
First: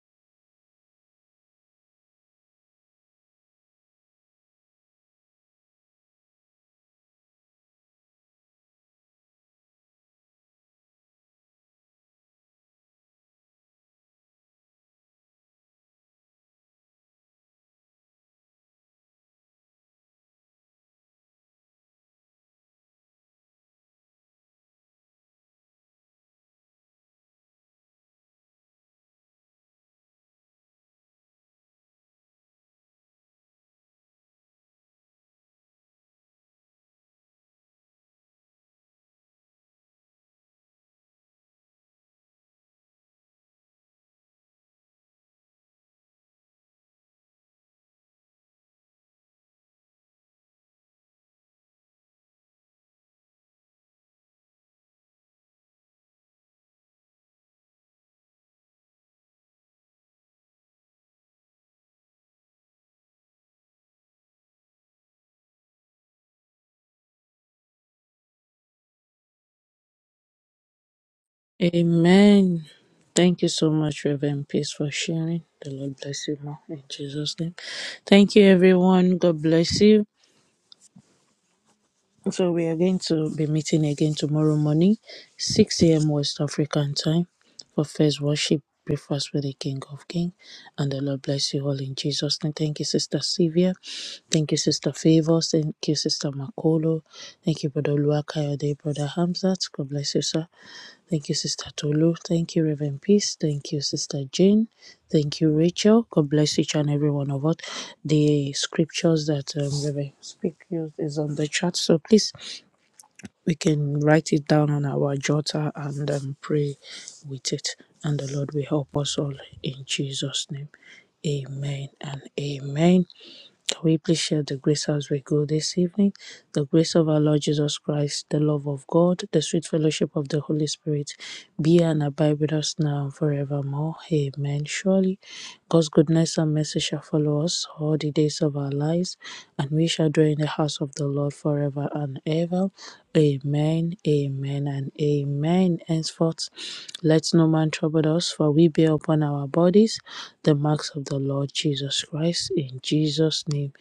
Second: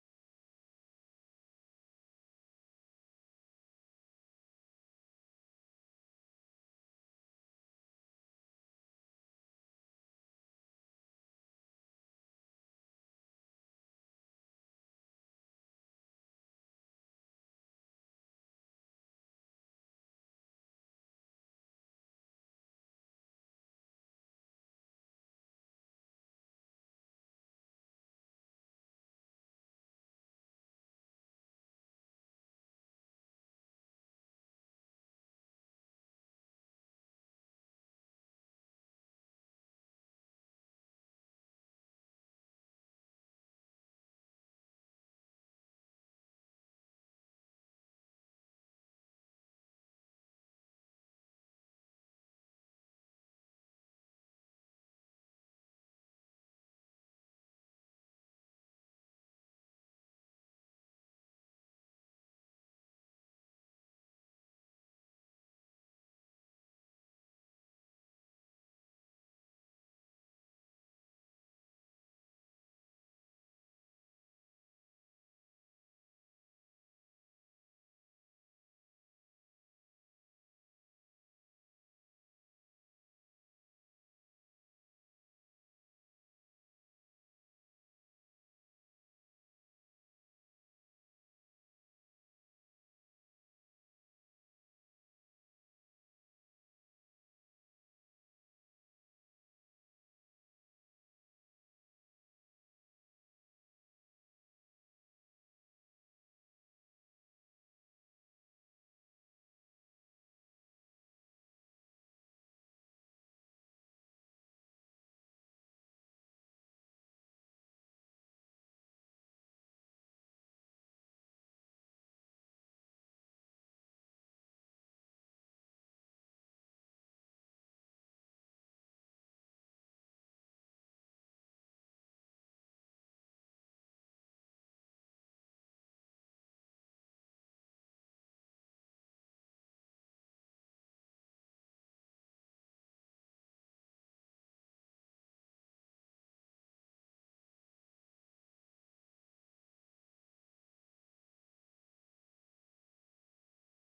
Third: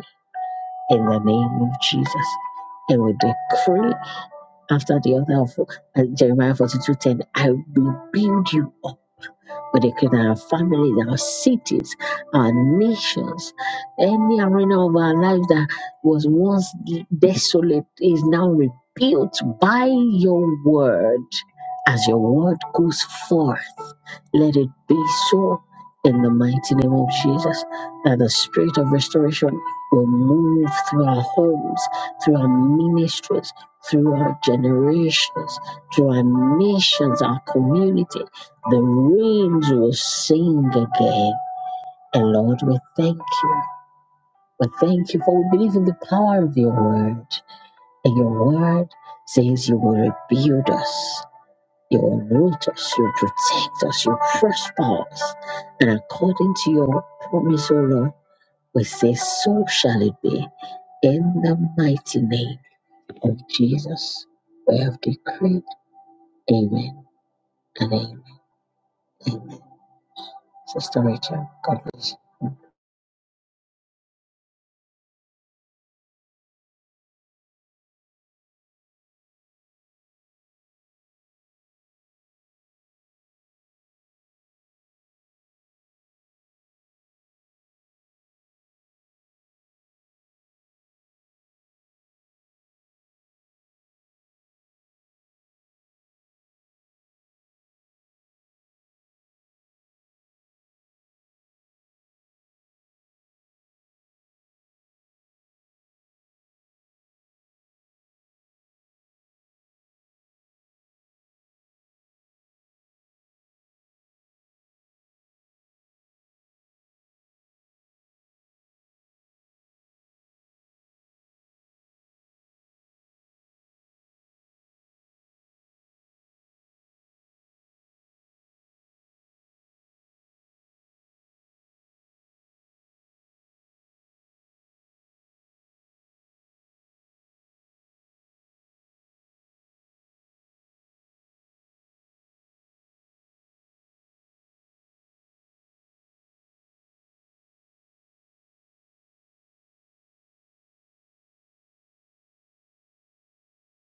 S2: in the name of Jesus. And we decree after the other of uh, Jeremiah forty-two ten, I will build you up we declare that our families, our cities, our nations, any arena of our life that was once desolate is now rebuilt by your word. As your word goes forth, let it be so in the mighty name of Jesus that the spirit of restoration will move through our homes, through our ministries, through our generations, through our nations, our communities the rains will sing again. And Lord, we thank you. We thank you for we believe in the power of your word. And your word says you will rebuild us. You will root us, you will protect us, you will prosper us. And according to your promise, O Lord, we say, So shall it be. In the mighty name of Jesus, we have decreed. Amen and amen. Amen. Sister Rachel, God bless you.
S1: Amen. Thank you so much, Reverend Peace, for sharing. The Lord bless you more in Jesus' name. Thank you, everyone. God bless you. So we are going to be meeting again tomorrow morning, 6 a.m. West African time for first worship breakfast with the King of King. And the Lord bless you all in Jesus' name. Thank you, Sister Sylvia. Thank you, Sister Favors. Thank you, Sister Makolo. Thank you, Brother Luakayode, Brother Hamzat. God bless you, sir. Thank you, Sister Tolu. Thank you, Reverend Peace. Thank you, Sister Jane. Thank you, Rachel. God bless each and every one of us. The scriptures that um, Reverend Speak used is on the chat. So please we can write it down on our jotter and um, pray with it. And the Lord will help us all in Jesus' name. Amen and amen. Can we please share the grace as we go this evening? The grace of our Lord Jesus Christ, the love of God, the sweet fellowship of the Holy Spirit be and abide with us now and forevermore. Amen. Surely God's goodness and mercy shall follow us all the days of our lives, and we shall dwell in the house of the Lord forever and ever. Amen, amen, and amen. Henceforth, let no man trouble us, for we bear upon our bodies the marks of the Lord Jesus Christ. In Jesus' name,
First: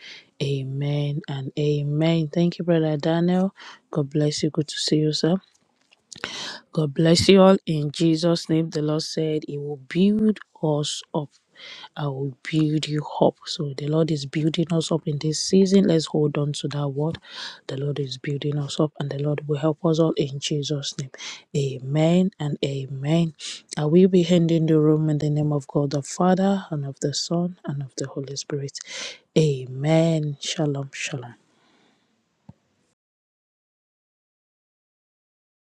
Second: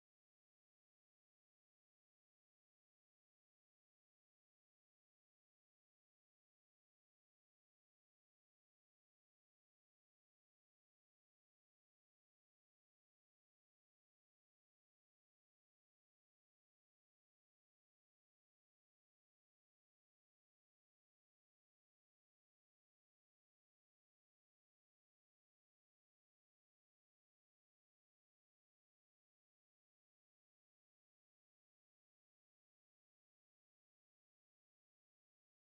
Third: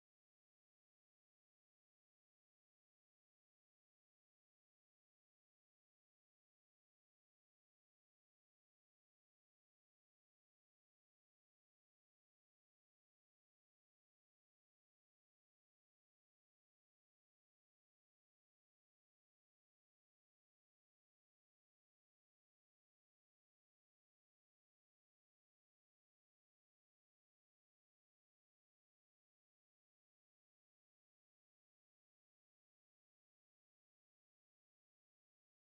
S1: amen and amen. Thank you, Brother Daniel. God bless you. Good to see you, sir. God bless you all. In Jesus' name, the Lord said, He will build us up. I will build you up. So the Lord is building us up in this season. Let's hold on to that word. The Lord is building us up, and the Lord will help us all in Jesus' name. Amen and amen. I will be handing the room in the name of God the Father, and of the Son, and of the Holy Spirit. Amen. Shalom, shalom.